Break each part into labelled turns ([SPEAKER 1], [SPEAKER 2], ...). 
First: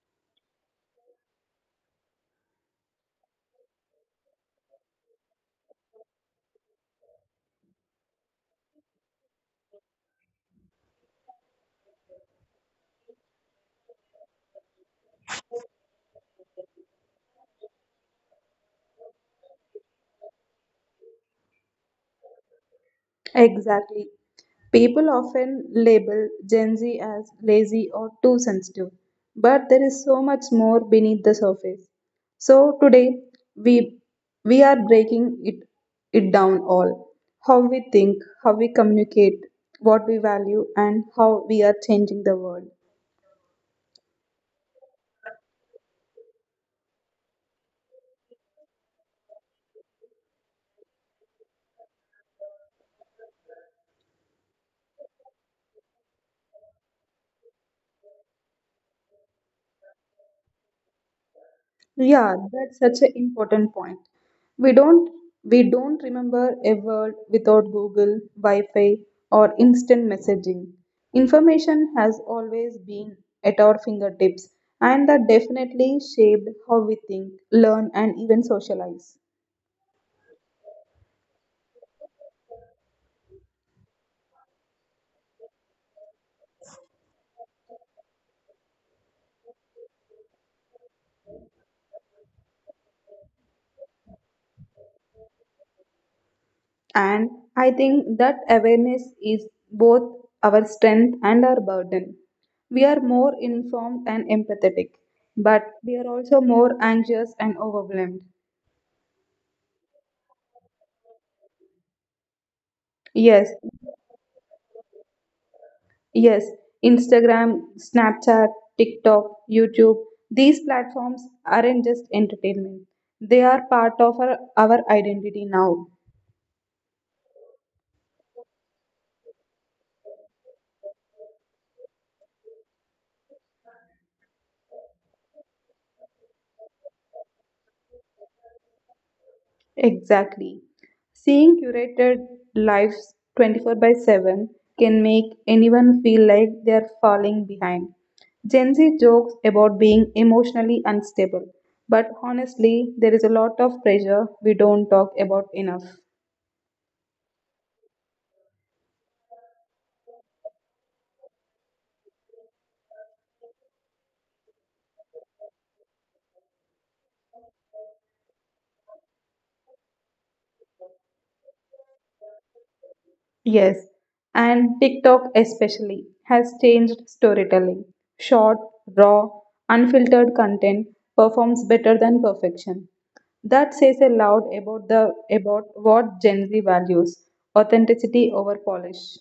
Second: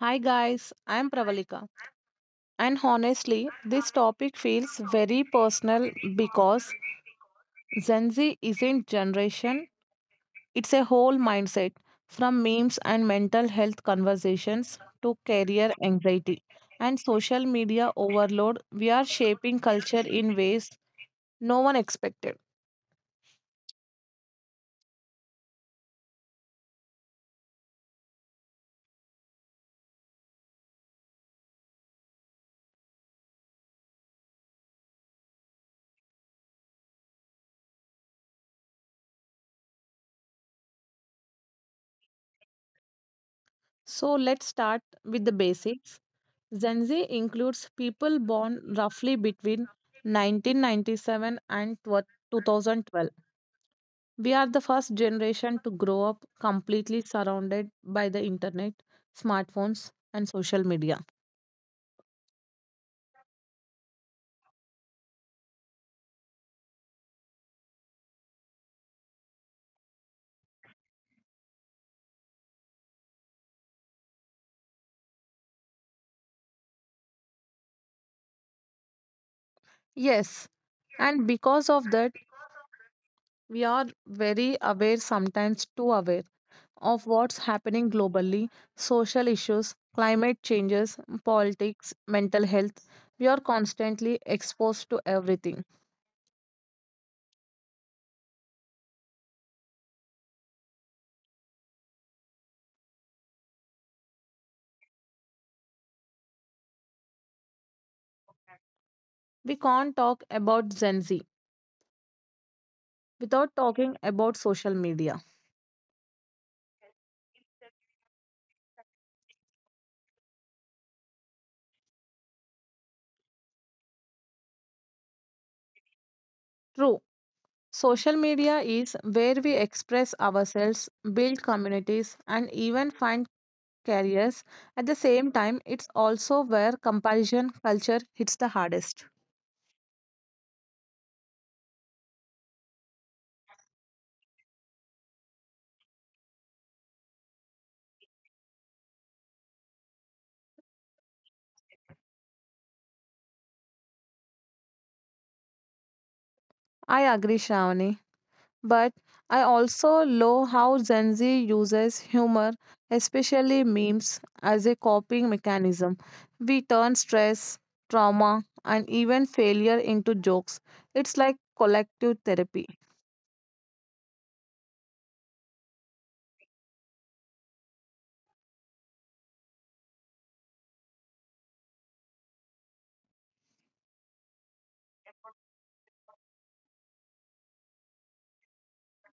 [SPEAKER 1] Hi guys, I'm Pravalika. And honestly, this topic feels very personal because Gen Z isn't generation, it's a whole mindset from memes and mental health conversations to career anxiety and social media overload. We are shaping culture in ways no one expected.
[SPEAKER 2] Exactly. People often label Gen Z as lazy or too sensitive, but there is so much more beneath the surface. So today we we are breaking it down all. How we think, how we communicate, what we value and how we are changing the world.
[SPEAKER 1] So let's start with the basics. Gen Z includes people born roughly between 1997 and 2012. We are the first generation to grow up completely surrounded by the internet, smartphones, and social media.
[SPEAKER 2] Yeah, that's such an important point. We don't we don't remember a word without Google, Wi-Fi, or instant messaging. Information has always been at our fingertips, and that definitely shaped how we think, learn, and even socialize.
[SPEAKER 1] Yes, and because of that, we are very aware, sometimes too aware, of what's happening globally, social issues, climate changes, politics, mental health. We are constantly exposed to everything.
[SPEAKER 2] And I think that awareness is both our strength and our burden. We are more informed and empathetic, but we are also more anxious and overwhelmed.
[SPEAKER 1] We can't talk about Gen Z
[SPEAKER 2] Yes,
[SPEAKER 1] without talking about social media.
[SPEAKER 2] yes, Instagram, Snapchat, TikTok, YouTube, these platforms aren't just entertainment. They are part of our identity now.
[SPEAKER 1] True, social media is where we express ourselves, build communities, and even find careers. At the same time, it's also where comparison culture hits the hardest.
[SPEAKER 2] Exactly. Seeing curated lives 24/7 can make anyone feel like they are falling behind. Gen Z jokes about being emotionally unstable, but honestly, there is a lot of pressure we don't talk about enough.
[SPEAKER 1] I agree, Shravani. But I also love how Gen Z uses humor, especially memes, as a coping mechanism. We turn stress, trauma, and even failure into jokes. It's like collective therapy.
[SPEAKER 2] Yes, and TikTok especially has changed storytelling. Short, raw, unfiltered content performs better than perfection. That says a lot about the about what Gen Z values, authenticity over polish.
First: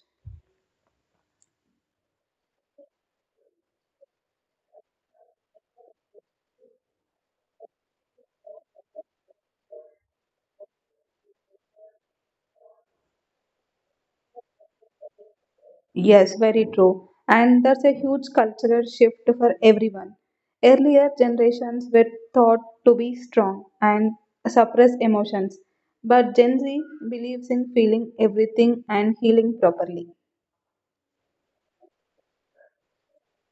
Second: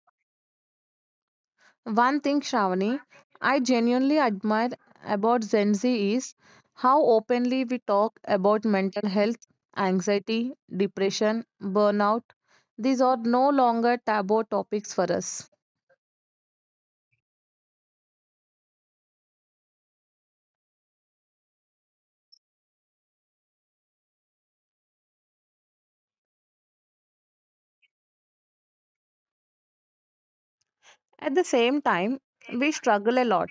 [SPEAKER 1] One thing, Shravani, I genuinely admire about Gen Z is how openly we talk about mental health, anxiety, depression, burnout. These are no longer taboo topics for us.
[SPEAKER 2] Yes, very true. And that's a huge cultural shift for everyone. Earlier generations were taught to be strong and suppress emotions, but Gen Z believes in feeling everything and healing properly.
[SPEAKER 1] At the same time, we struggle a lot.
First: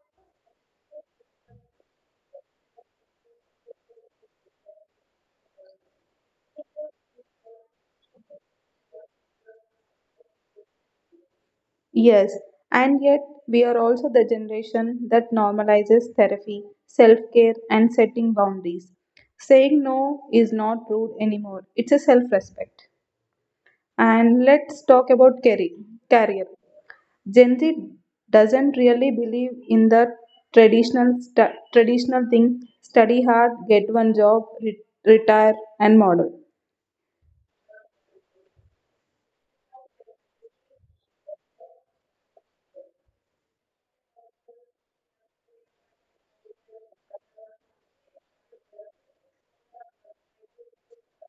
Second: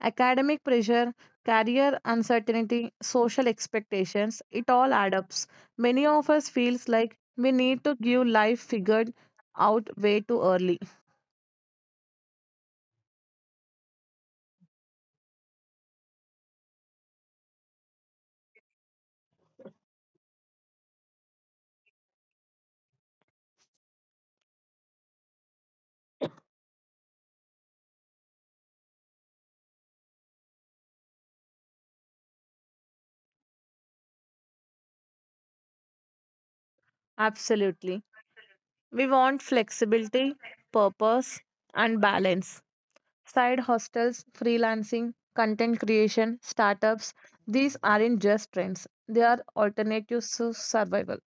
[SPEAKER 1] Academic pressure, career uncertainty, social expectations, it all adds up. Many of us feels like we need to give life figured out way too early.
[SPEAKER 2] Yes, and yet we are also the generation that normalizes therapy, self care, and setting boundaries. Saying no is not rude anymore, it's a self respect. And let's talk about career. Gen Z doesn't really believe in the traditional thing: study hard, get one job, retire, and model.
[SPEAKER 1] Absolutely. We want flexibility, purpose, and balance. Side hostels, freelancing, content creation, startups, these aren't just trends. They are alternatives to survival.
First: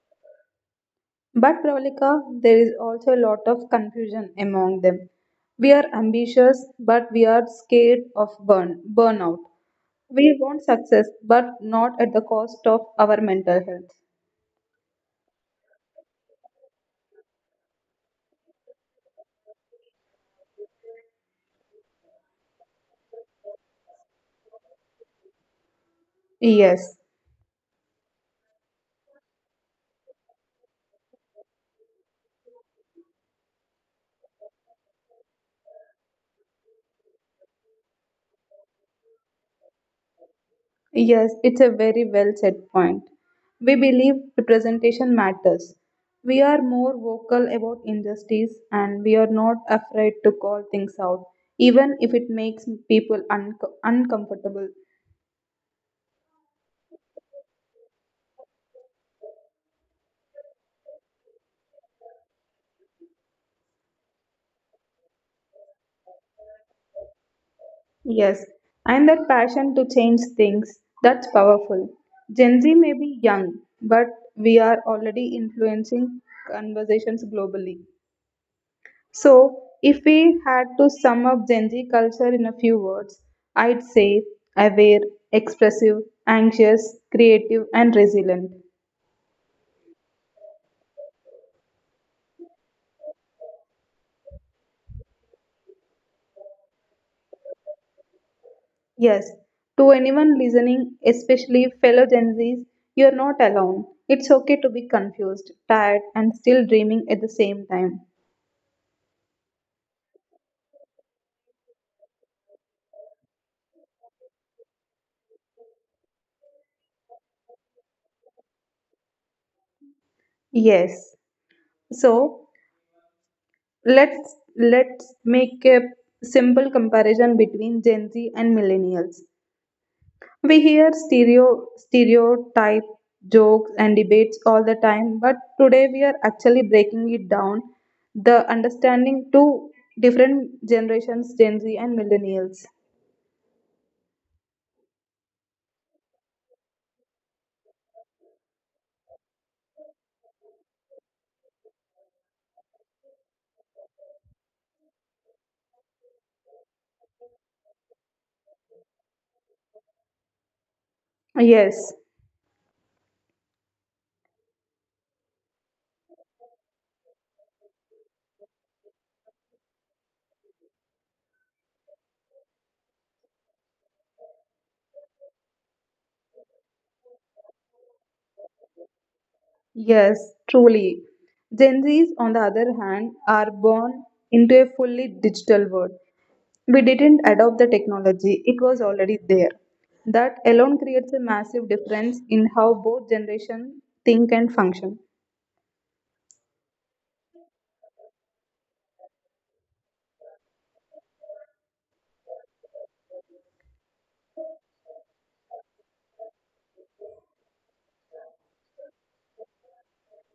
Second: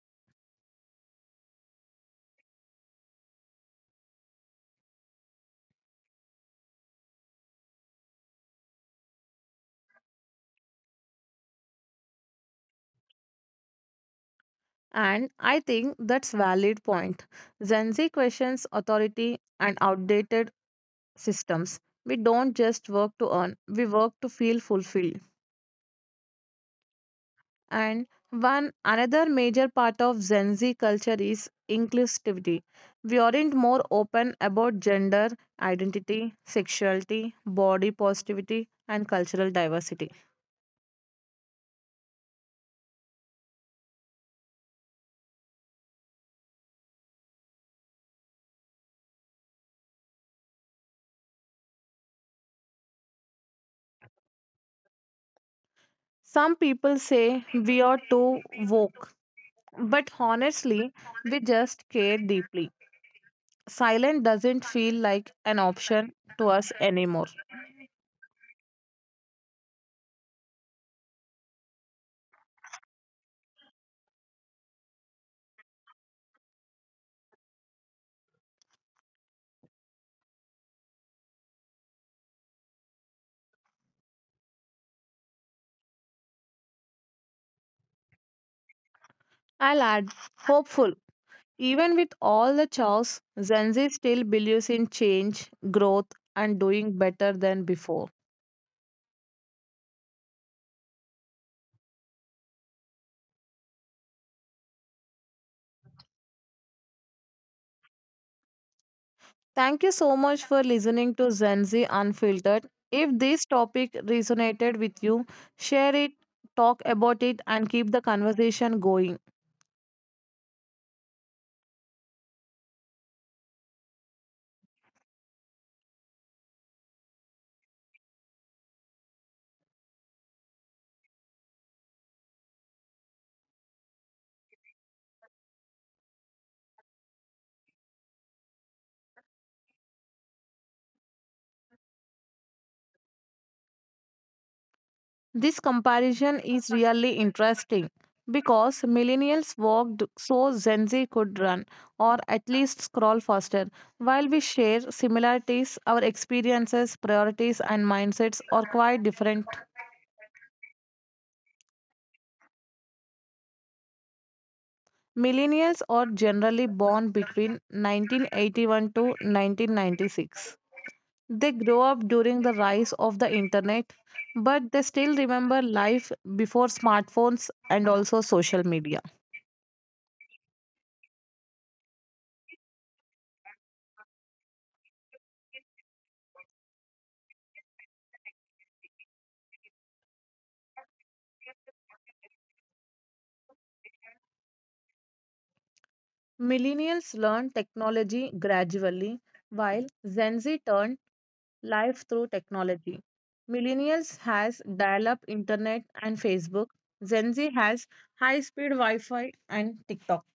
[SPEAKER 2] But Pravalika, there is also a lot of confusion among them. We are ambitious, but we are scared of burnout. We want success, but not at the cost of our mental health.
[SPEAKER 1] And I think that's valid point. Gen Z questions authority and outdated systems. We don't just work to earn, we work to feel fulfilled.
[SPEAKER 2] Yes.
[SPEAKER 1] And one another major part of Gen Z culture is inclusivity. We aren't more open about gender identity, sexuality, body positivity, and cultural diversity.
[SPEAKER 2] Yes, it's a very well said point. We believe representation matters. We are more vocal about injustice and we are not afraid to call things out, even if it makes people uncomfortable.
[SPEAKER 1] Some people say we are too woke, but honestly, we just care deeply. Silence doesn't feel like an option to us anymore.
[SPEAKER 2] Yes, and that passion to change things, that's powerful. Gen Z may be young, but we are already influencing conversations globally. So, if we had to sum up Gen Z culture in a few words, I'd say aware, expressive, anxious, creative, and resilient.
[SPEAKER 1] I'll add hopeful. Even with all the chaos, Gen Z still believes in change, growth, and doing better than before.
[SPEAKER 2] Yes, to anyone listening, especially fellow Gen Zs, you're not alone. It's okay to be confused, tired, and still dreaming at the same time.
[SPEAKER 1] Thank you so much for listening to Gen Z Unfiltered. If this topic resonated with you, share it, talk about it, and keep the conversation going.
[SPEAKER 2] Yes. So let's make a simple comparison between Gen Z and millennials. We hear stereotype jokes and debates all the time, but today we are actually breaking it down, the understanding to different generations, Gen Z and millennials.
[SPEAKER 1] This comparison is really interesting because millennials walked so Gen Z could run or at least scroll faster. While we share similarities, our experiences, priorities, and mindsets are quite different.
[SPEAKER 2] Yes,
[SPEAKER 1] Millennials are generally born between 1981 to 1996. They grow up during the rise of the internet, but they still remember life before smartphones and also social media.
[SPEAKER 2] yes, truly. Gen Zs, on the other hand, are born into a fully digital world. We didn't adopt the technology, it was already there. That alone creates a massive difference in how both generations think and function.
[SPEAKER 1] Millennials learn technology gradually, while Gen Z turn life through technology. Millennials has dial-up internet and Facebook. Gen Z has high-speed Wi-Fi and TikTok.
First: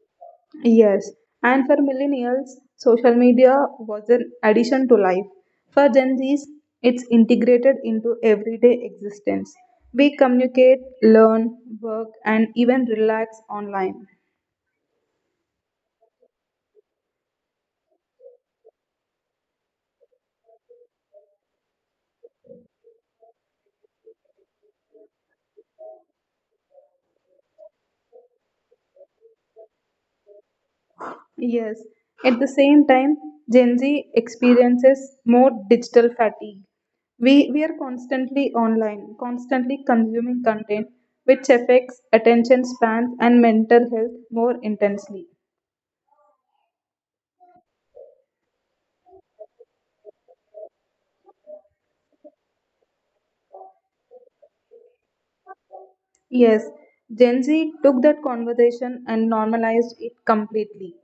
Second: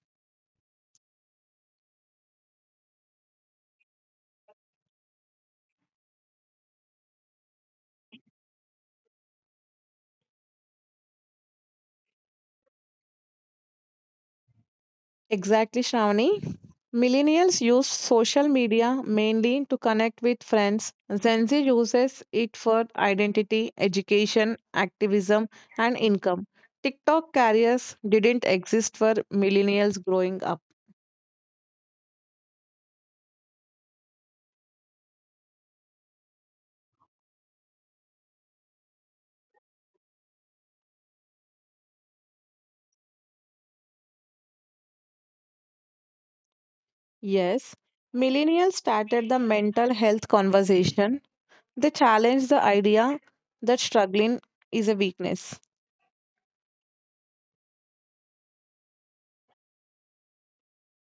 [SPEAKER 2] Yes, and for millennials, social media was an addition to life. For Gen Zs, it's integrated into everyday existence. We communicate, learn, work, and even relax online.
[SPEAKER 1] Exactly, Shravani. Millennials use social media mainly to connect with friends. Gen Z uses it for identity, education, activism, and income. TikTok carriers didn't exist for millennials growing up.
[SPEAKER 2] Yes, at the same time, Gen Z experiences more digital fatigue. We are constantly online, constantly consuming content, which affects attention spans and mental health more intensely.
[SPEAKER 1] Yes, millennials started the mental health conversation. They challenged the idea that struggling is a weakness.
[SPEAKER 2] Yes, Gen Z took that conversation and normalized it completely.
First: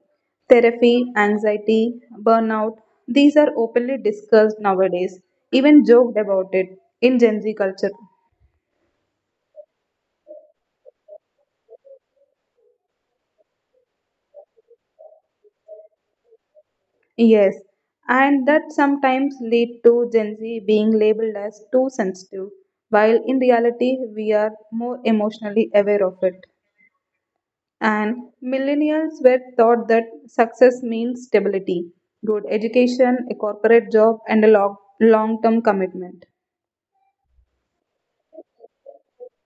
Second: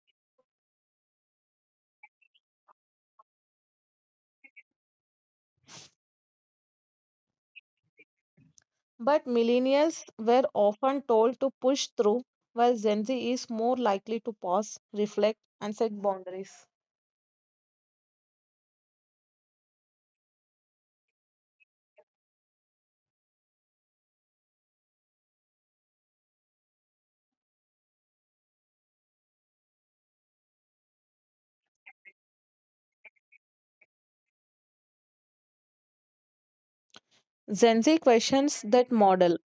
[SPEAKER 2] Therapy, anxiety, burnout, these are openly discussed nowadays, even joked about it in Gen Z culture.
[SPEAKER 1] But millennials were often told to push through, while Gen Z is more likely to pause, reflect, and set boundaries.
[SPEAKER 2] Yes, and that sometimes lead to Gen Z being labeled as too sensitive, while in reality we are more emotionally aware of it. And millennials were taught that success means stability, good education, a corporate job, and a long term commitment.
[SPEAKER 1] Gen Z questions that model.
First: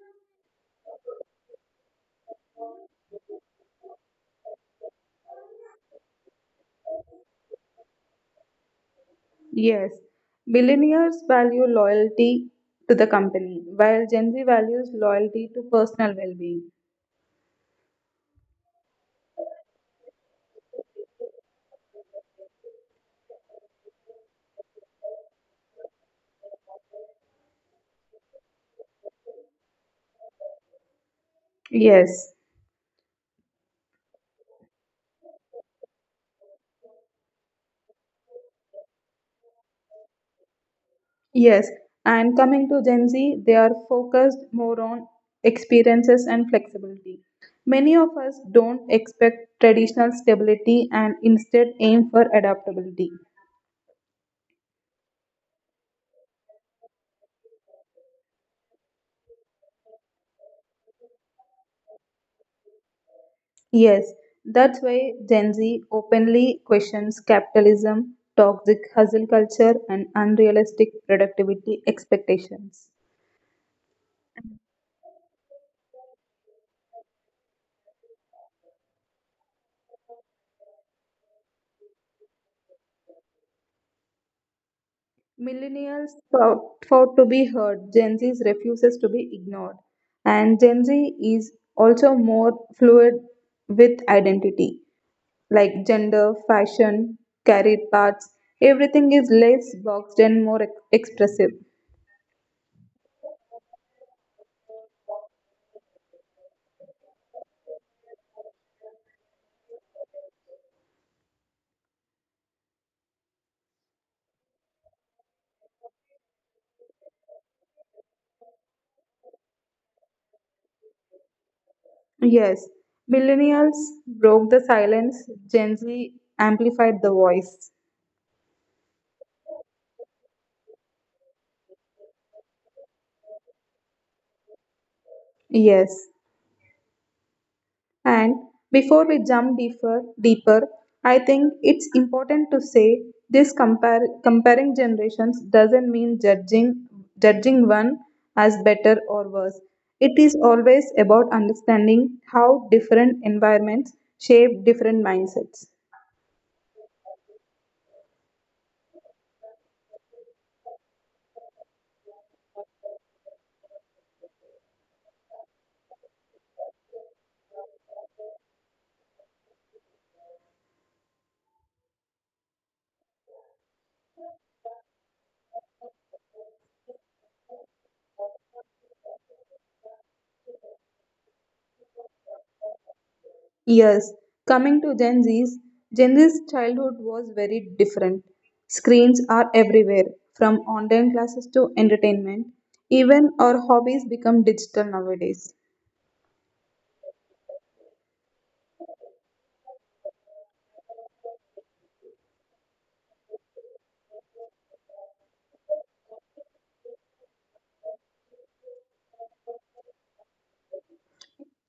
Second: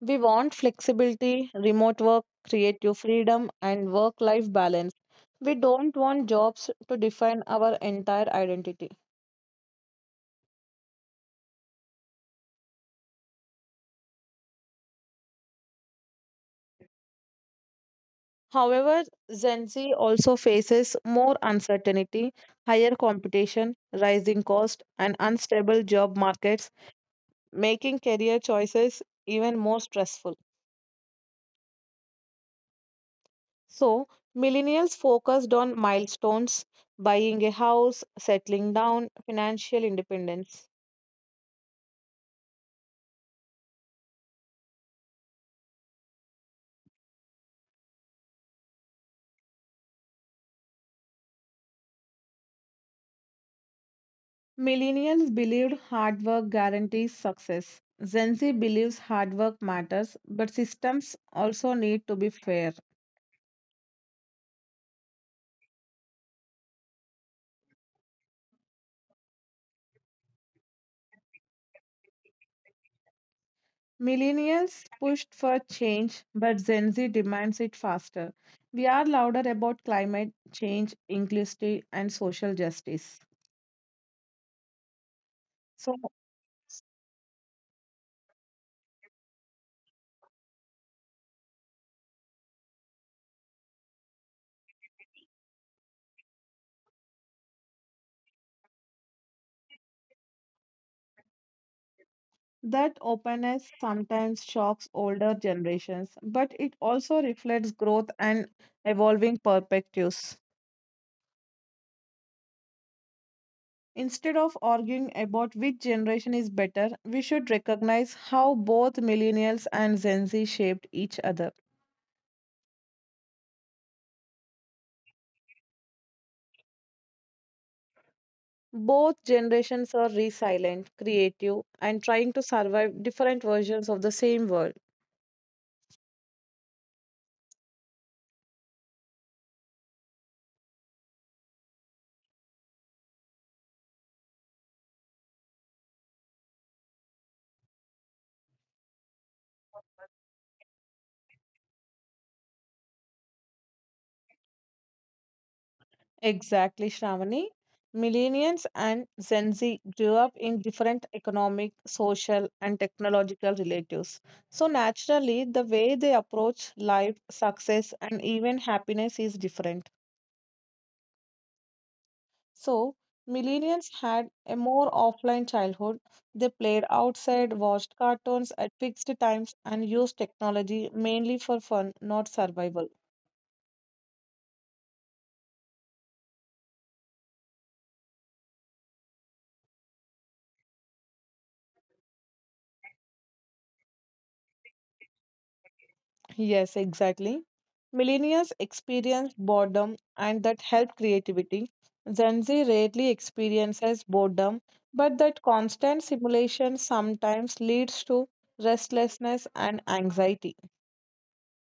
[SPEAKER 1] We want flexibility, remote work, creative freedom, and work life balance. We don't want jobs to define our entire identity.
[SPEAKER 2] Yes, millennials value loyalty to the company, while Gen Z values loyalty to personal well being.
[SPEAKER 1] However, Gen Z also faces more uncertainty, higher competition, rising cost, and unstable job markets, making career choices even more stressful.
[SPEAKER 2] Yes,
[SPEAKER 1] So, millennials focused on milestones, buying a house, settling down, financial independence.
[SPEAKER 2] yes. And coming to Gen Z, they are focused more on experiences and flexibility. Many of us don't expect traditional stability and instead aim for adaptability.
[SPEAKER 1] Millennials believed hard work guarantees success. Gen Z believes hard work matters, but systems also need to be fair.
[SPEAKER 2] Yes, that's why Gen Z openly questions capitalism, toxic hustle culture, and unrealistic productivity expectations.
[SPEAKER 1] Millennials pushed for change, but Gen Z demands it faster. We are louder about climate change, inclusivity, and social justice. So,
[SPEAKER 2] Millennials fought to be heard, Gen Z refuses to be ignored, and Gen Z is also more fluid with identity, like gender, fashion, career paths. Everything is less boxed and more expressive.
[SPEAKER 1] that openness sometimes shocks older generations, but it also reflects growth and evolving perspectives. Instead of arguing about which generation is better, we should recognize how both millennials and Gen Z shaped each other.
[SPEAKER 2] Yes, millennials broke the silence, Gen Z amplified the voice.
[SPEAKER 1] Both generations are resilient, creative, and trying to survive different versions of the same world.
[SPEAKER 2] Yes, and before we jump deeper, I think it's important to say this comparing generations doesn't mean judging one as better or worse. It is always about understanding how different environments shape different mindsets.
[SPEAKER 1] Exactly, Shravani. Millennials and Gen Z grew up in different economic, social, and technological relatives. So, naturally, the way they approach life, success, and even happiness is different. So, millennials had a more offline childhood. They played outside, watched cartoons at fixed times, and used technology mainly for fun, not survival.
[SPEAKER 2] Yes, coming to Gen Z's childhood was very different. Screens are everywhere, from online classes to entertainment. Even our hobbies become digital nowadays.
[SPEAKER 1] Yes, exactly. Millennials experience boredom and that helped creativity. Gen Z rarely experiences boredom, but that constant simulation sometimes leads to restlessness and anxiety.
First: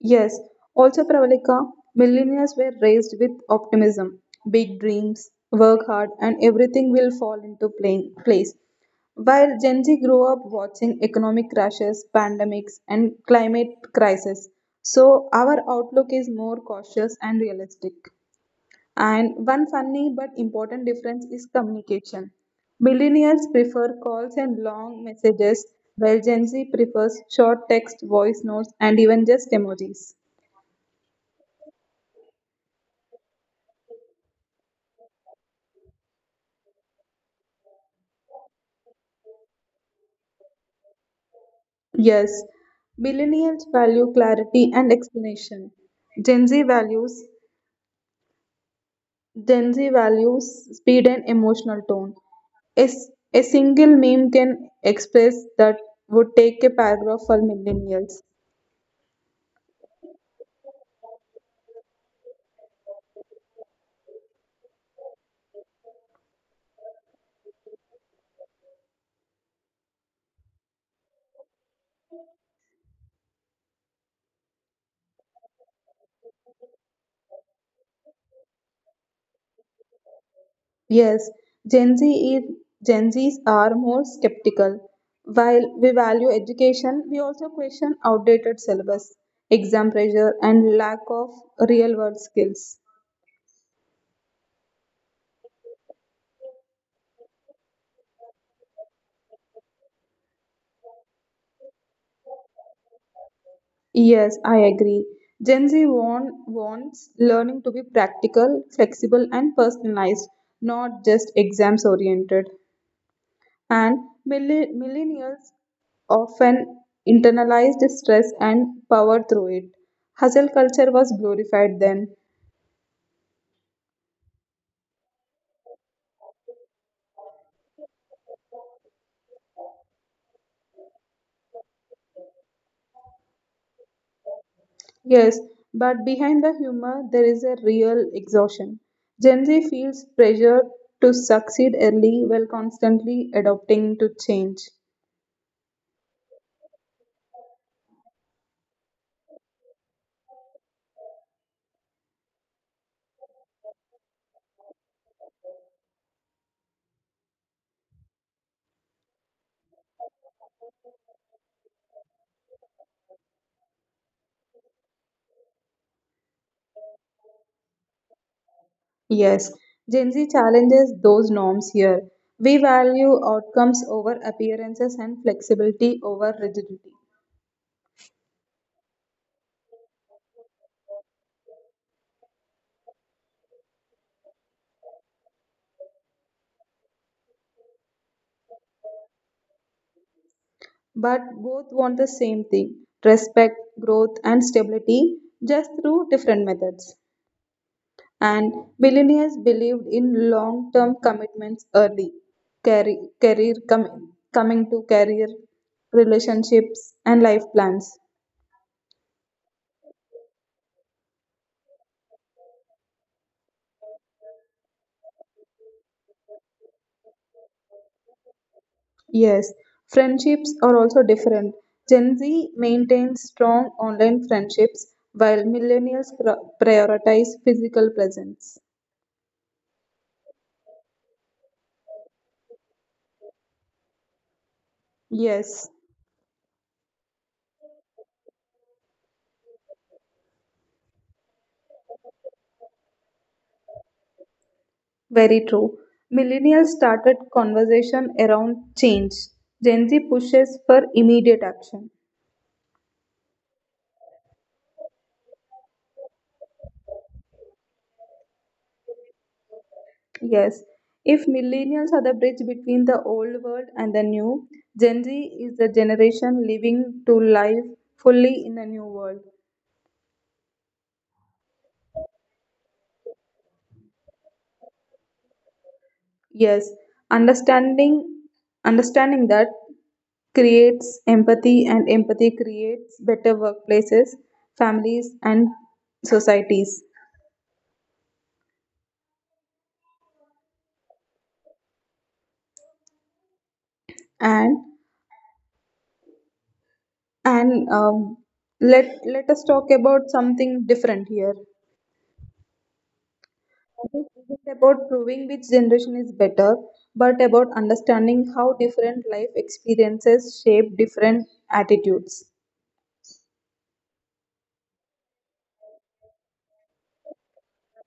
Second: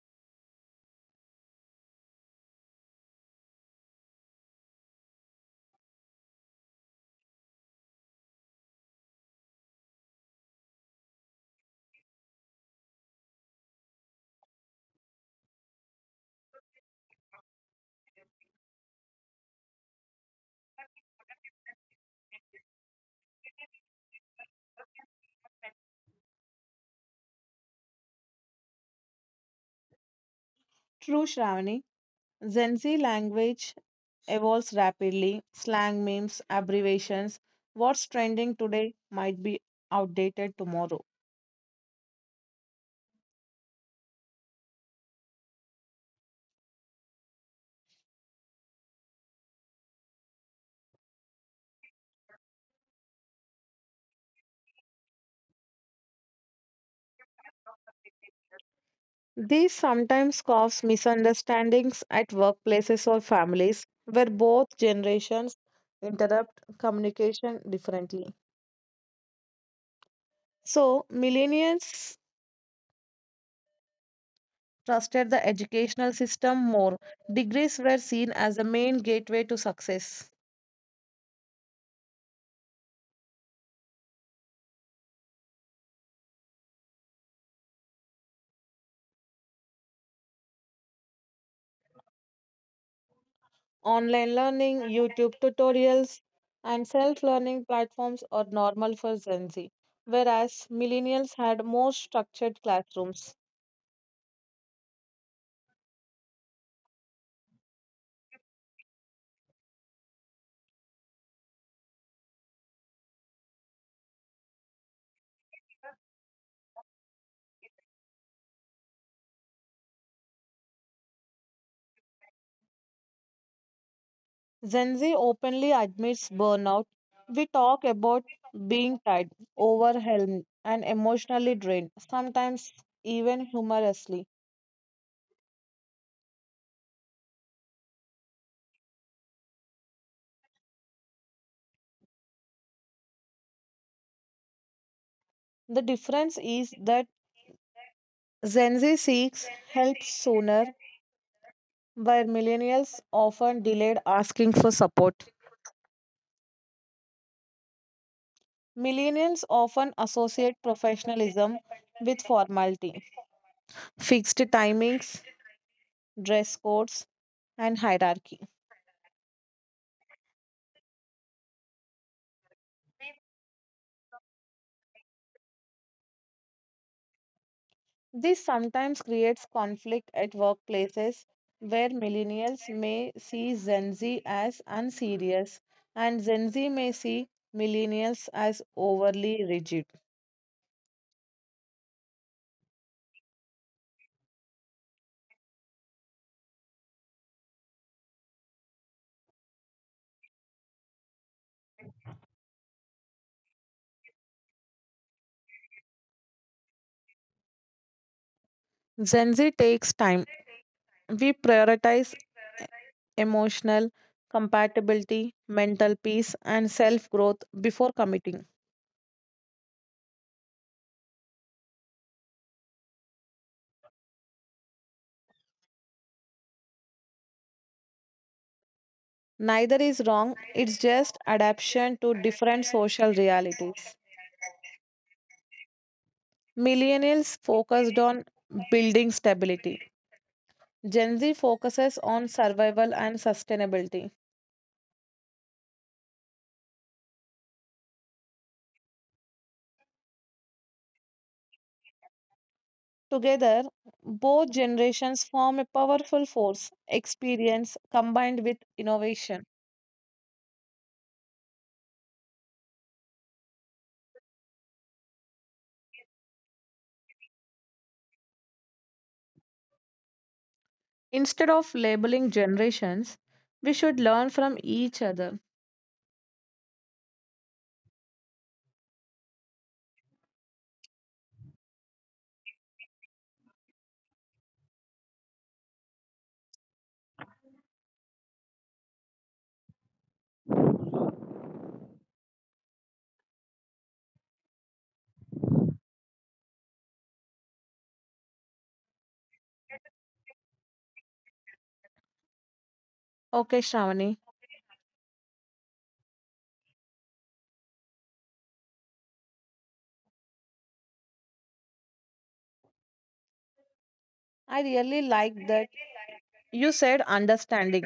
[SPEAKER 2] Yes, also Pravalika, millennials were raised with optimism, big dreams, work hard, and everything will fall into place. While Gen Z grew up watching economic crashes, pandemics, and climate crisis, so our outlook is more cautious and realistic. And one funny but important difference is communication. Millennials prefer calls and long messages, while Gen Z prefers short text, voice notes, and even just emojis.
[SPEAKER 1] True, Shravani. Gen Z language evolves rapidly. Slang memes, abbreviations, what's trending today might be outdated tomorrow.
[SPEAKER 2] Yes, millennials value clarity and explanation. Gen Z values Gen Z values speed and emotional tone. A single meme can express that would take a paragraph for millennials.
[SPEAKER 1] These sometimes cause misunderstandings at workplaces or families where both generations interrupt communication differently. So, millennials trusted the educational system more. Degrees were seen as the main gateway to success.
[SPEAKER 2] Yes, Gen Z is Gen Zs are more skeptical. While we value education, we also question outdated syllabus, exam pressure, and lack of real world skills.
[SPEAKER 1] Online learning, YouTube tutorials, and self learning platforms are normal for Gen Z, whereas millennials had more structured classrooms.
[SPEAKER 2] Yes, I agree. Gen Z wants learning to be practical, flexible, and personalized, not just exams oriented. And millennials often internalized stress and power through it. Hustle culture was glorified then.
[SPEAKER 1] Gen Z openly admits burnout. We talk about being tired, overwhelmed, and emotionally drained, sometimes even humorously.
[SPEAKER 2] Yes, but behind the humor, there is a real exhaustion. Gen Z feels pressure to succeed early while constantly adapting to change.
[SPEAKER 1] The difference is that Gen Z seeks help sooner, while millennials often delayed asking for support. Millennials often associate professionalism with formality, fixed timings, dress codes, and hierarchy.
[SPEAKER 2] Yes, Gen Z challenges those norms here. We value outcomes over appearances and flexibility over rigidity.
[SPEAKER 1] This sometimes creates conflict at workplaces where millennials may see Gen Z as unserious and Gen Z may see millennials as overly rigid.
[SPEAKER 2] But both want the same thing respect, growth, and stability just through different methods. And millennials believed in long term commitments early coming to career, relationships, and life plans.
[SPEAKER 1] Gen Z takes time. We prioritize emotional compatibility, mental peace, and self growth before committing.
[SPEAKER 2] Yes, friendships are also different. Gen Z maintains strong online friendships while millennials prioritize physical presence.
[SPEAKER 1] Neither is wrong, it's just adaptation to different social realities.
[SPEAKER 2] Yes,
[SPEAKER 1] Millennials focused on building stability. Gen Z focuses on survival and sustainability.
[SPEAKER 2] very true. Millennials started conversation around change. Gen Z pushes for immediate action.
[SPEAKER 1] Together, both generations form a powerful force, experience combined with innovation.
[SPEAKER 2] Yes, if millennials are the bridge between the old world and the new, Gen Z is the generation living to life fully in the new world.
[SPEAKER 1] Instead of labeling generations, we should learn from each other.
[SPEAKER 2] Yes, understanding understanding that creates empathy and empathy creates better workplaces, families and societies. And and um, let us talk about something different here.
[SPEAKER 1] Okay,
[SPEAKER 2] It
[SPEAKER 1] Shravani,
[SPEAKER 2] isn't about proving which generation is better, but about understanding how different life experiences shape different attitudes.
[SPEAKER 1] I really like that you said understanding.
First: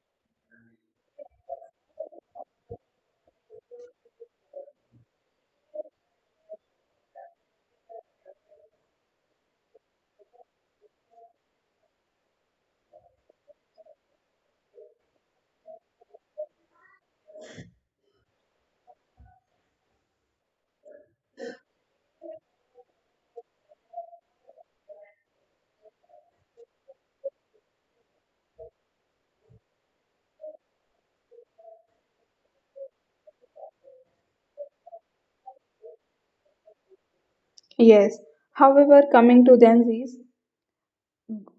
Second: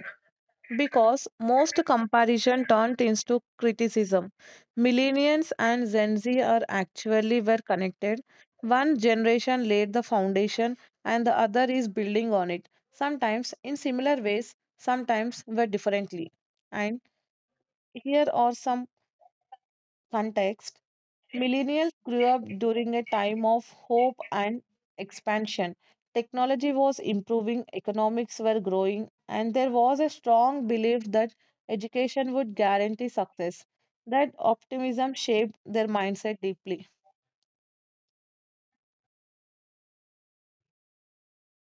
[SPEAKER 1] Because most comparison turned into criticism. Millennials and Gen Z are actually were connected. One generation laid the foundation and the other is building on it, sometimes in similar ways, sometimes very differently. And here are some context. Millennials grew up during a time of hope and expansion. Technology was improving, economics were growing, and there was a strong belief that education would guarantee success. That optimism shaped their mindset deeply.
[SPEAKER 2] Yes. However, coming to Gen Zs,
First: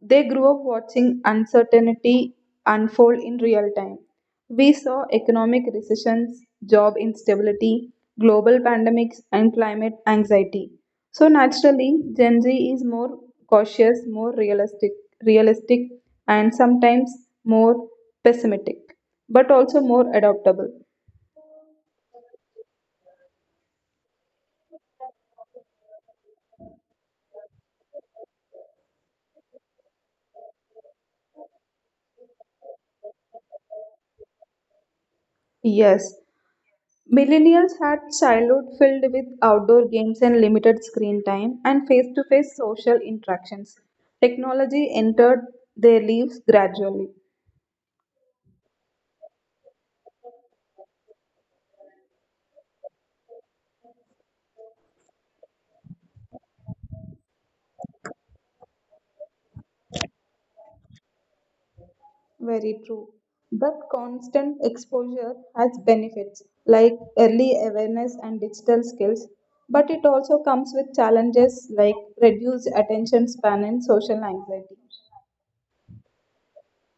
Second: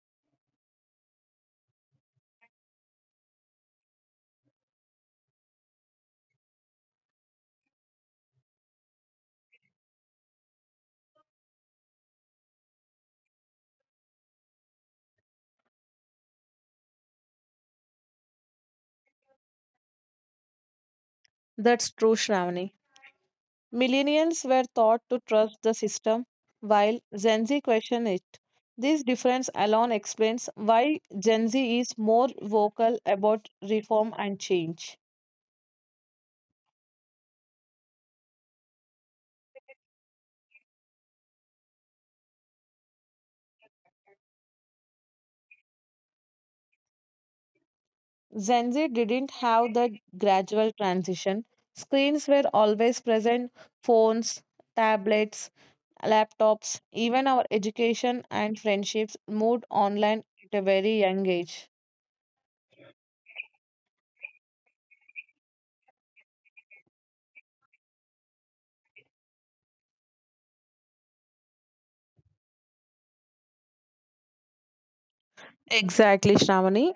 [SPEAKER 2] they grew up watching uncertainty unfold in real time. We saw economic recessions, job instability, global pandemics, and climate anxiety. So naturally, Gen Z is more cautious, more realistic, and sometimes more pessimistic, but also more adaptable.
[SPEAKER 1] That's true, Shravani. Millennials were taught to trust the system, while Gen Z questioned it. This difference alone explains why Gen Z is more vocal about reform and change.
[SPEAKER 2] Yes, millennials had childhood filled with outdoor games and limited screen time and face to face social interactions. Technology entered their lives gradually.
[SPEAKER 1] Gen Z didn't have the gradual transition. Screens were always present phones, tablets, laptops, even our education and friendships moved online at a very young age.
[SPEAKER 2] Very true. But constant exposure has benefits like early awareness and digital skills, but it also comes with challenges like reduced attention span and social anxiety.
[SPEAKER 1] Exactly, Shravani.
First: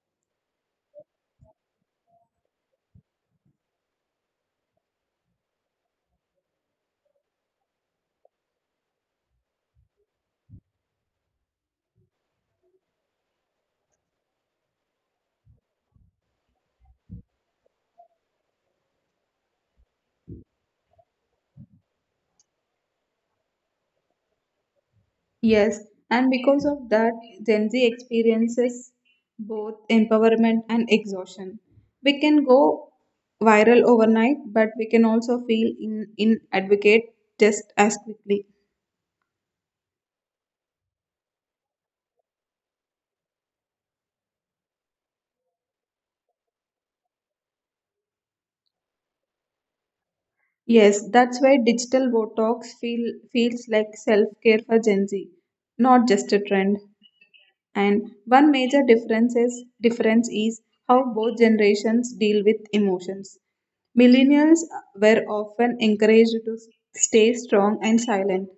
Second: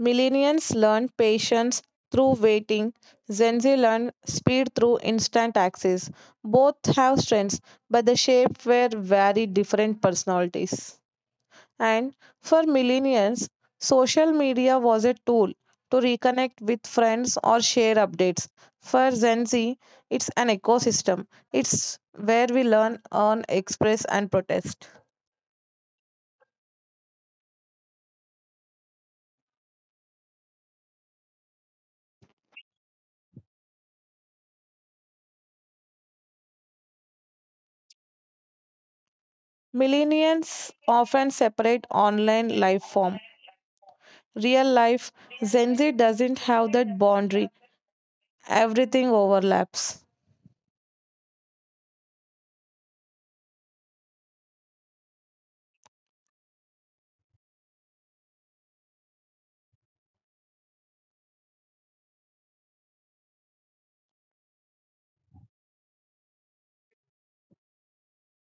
[SPEAKER 1] Millennials learn patience through waiting. Gen Z learn speed through instant access. Both have strengths, but the shape were very different personalities. And for millennials, social media was a tool to reconnect with friends or share updates. For Gen Z, it's an ecosystem. It's where we learn, earn, express, and protest.
[SPEAKER 2] Yes, and because of that, Gen Z experiences both empowerment and exhaustion. We can go viral overnight, but we can also feel in advocate just as quickly.
[SPEAKER 1] Millennials often separate online life from real life. Gen Z doesn't have that boundary, everything overlaps.
[SPEAKER 2] Yes, that's why digital Botox feels like self care for Gen Z, not just a trend. And one major difference is how both generations deal with emotions. Millennials were often encouraged to stay strong and silent.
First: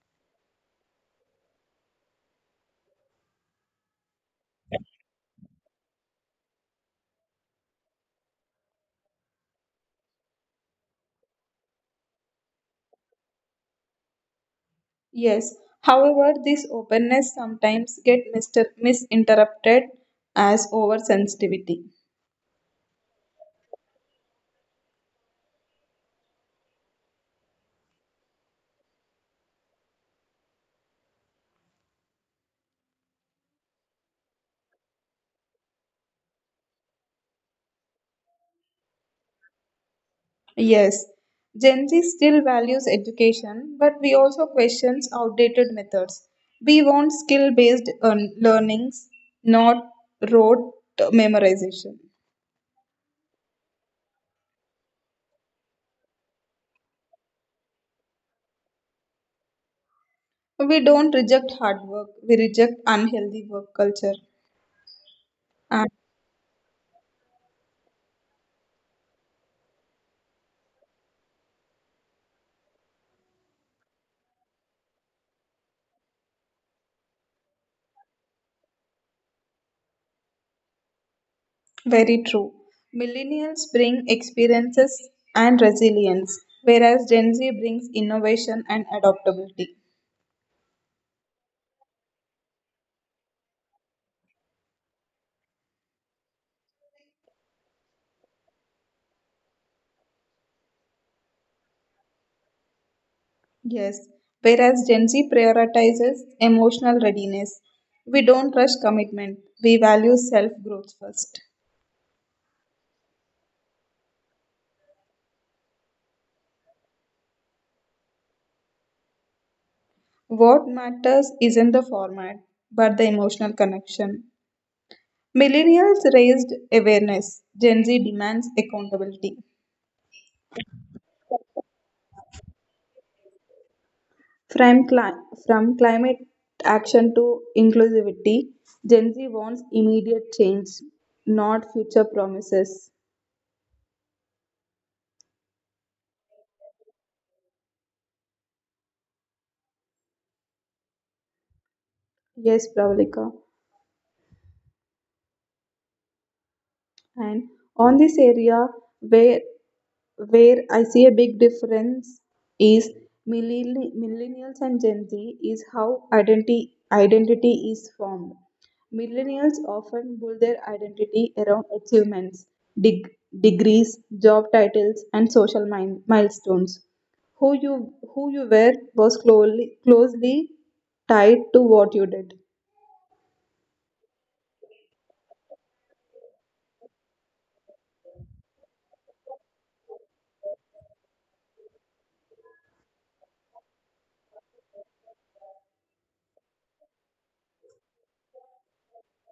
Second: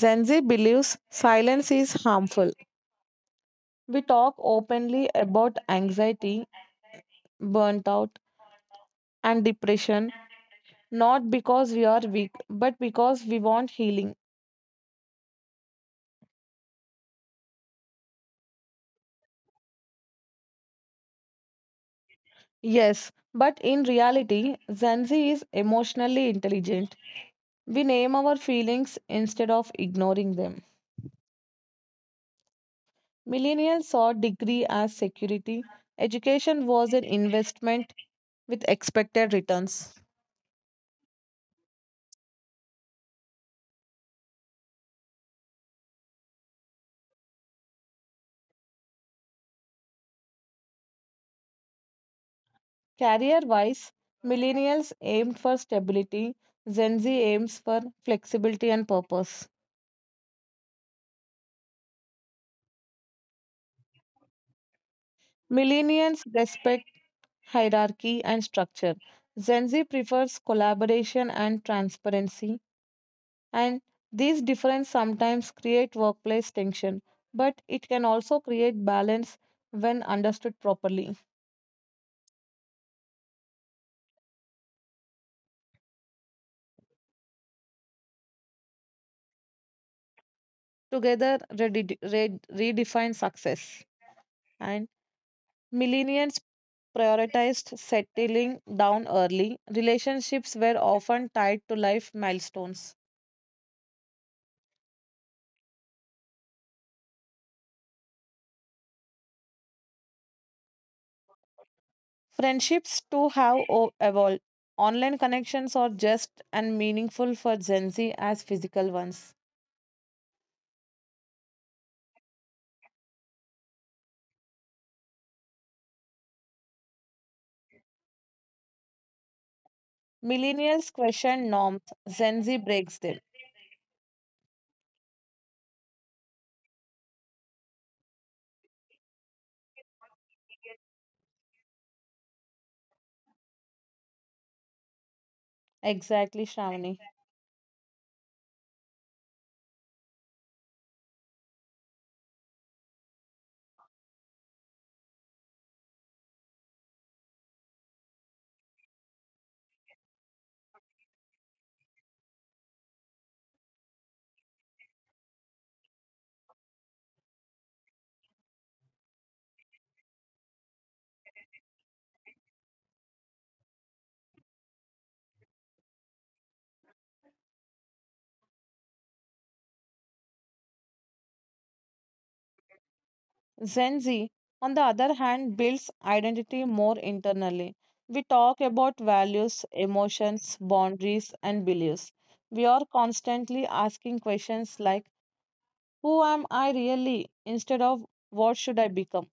[SPEAKER 1] Gen Z believes silence is harmful. We talk openly about anxiety, burnt out, and depression, not because we are weak, but because we want healing.
[SPEAKER 2] Yes, however, this openness sometimes get misinterpreted as oversensitivity.
[SPEAKER 1] Yes, but in reality, Gen Z is emotionally intelligent. We name our feelings instead of ignoring them. Millennials saw degree as security. Education was an investment with expected returns.
[SPEAKER 2] Yes, Gen Z still values education, but we also questions outdated methods. We want skill-based learnings, not rote memorization.
[SPEAKER 1] Career wise, millennials aimed for stability, Gen Z aims for flexibility and purpose.
[SPEAKER 2] We don't reject hard work, we reject unhealthy work culture. And
[SPEAKER 1] Millennials respect hierarchy and structure. Gen Z prefers collaboration and transparency, and these differences sometimes create workplace tension, but it can also create balance when understood properly.
[SPEAKER 2] very true. Millennials bring experiences and resilience, whereas Gen Z brings innovation and adaptability.
[SPEAKER 1] Together, redefine success. And millennials prioritized settling down early. Relationships were often tied to life milestones.
[SPEAKER 2] Yes, whereas Gen Z prioritizes emotional readiness. We don't rush commitment, we value self growth first.
[SPEAKER 1] Friendships too have evolved. Online connections are just and meaningful for Gen Z as physical ones.
[SPEAKER 2] What matters isn't the format, but the emotional connection. Millennials raised awareness, Gen Z demands accountability.
[SPEAKER 1] Millennials question norms, Gen Z breaks them.
[SPEAKER 2] From, cli- from climate action to inclusivity, Gen Z wants immediate change, not future promises.
[SPEAKER 1] Exactly, Shravani.
[SPEAKER 2] Yes, Pravalika. And on this area where where I see a big difference is millennials and Gen Z is how identity is formed. Millennials often build their identity around achievements, dig degrees, job titles, and social milestones. Who you were was closely tied to what you did.
[SPEAKER 1] Gen Z, on the other hand, builds identity more internally. We talk about values, emotions, boundaries, and beliefs. We are constantly asking questions like, "Who am I really?" instead of "What should I become?"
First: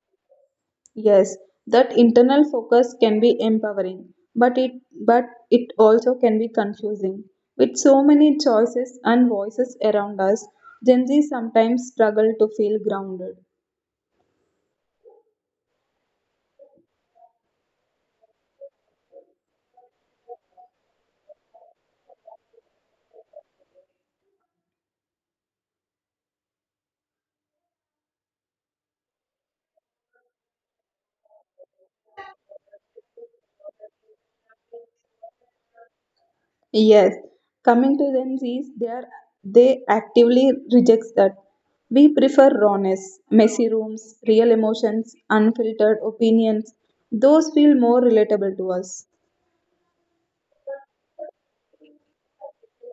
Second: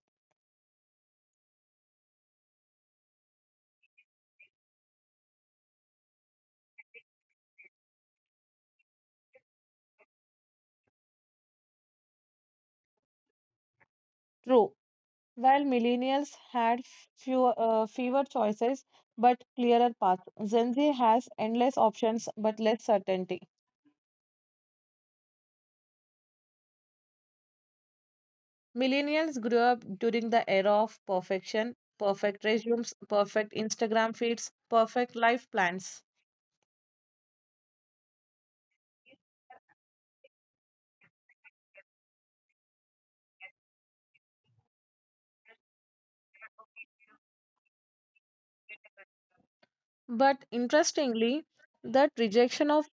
[SPEAKER 2] Yes, that internal focus can be empowering, but it but it also can be confusing. With so many choices and voices around us, Gen Z sometimes struggle to feel grounded.
[SPEAKER 1] True. While millennials had fewer choices but clearer paths, Gen Z has endless options but less certainty. Millennials grew up during the era of perfection, perfect resumes, perfect Instagram feeds, perfect life plans.
[SPEAKER 2] Yes, coming to Gen Zs, they actively rejects that. We prefer rawness, messy rooms, real emotions, unfiltered opinions. Those feel more relatable to us.
[SPEAKER 1] But interestingly, that rejection of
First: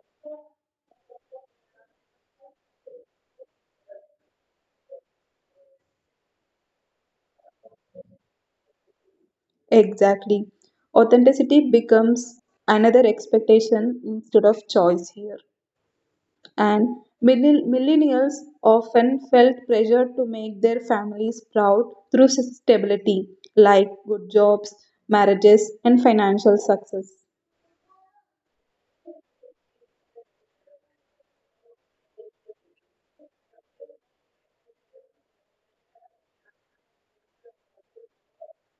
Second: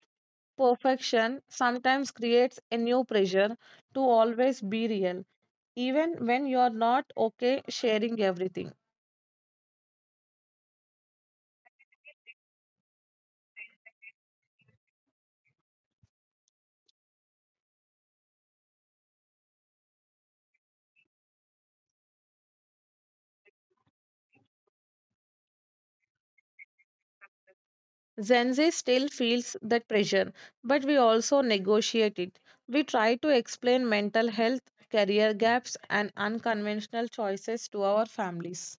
[SPEAKER 1] perfection sometimes creates a new pressure to always be real, even when you're not okay sharing everything.
[SPEAKER 2] Exactly. Authenticity becomes another expectation instead of choice here. And millennials often felt pressure to make their families proud through stability, like good jobs, marriages, and financial success.
[SPEAKER 1] Gen Z still feels that pressure, but we also negotiate it. We try to explain mental health, career gaps, and unconventional choices to our families.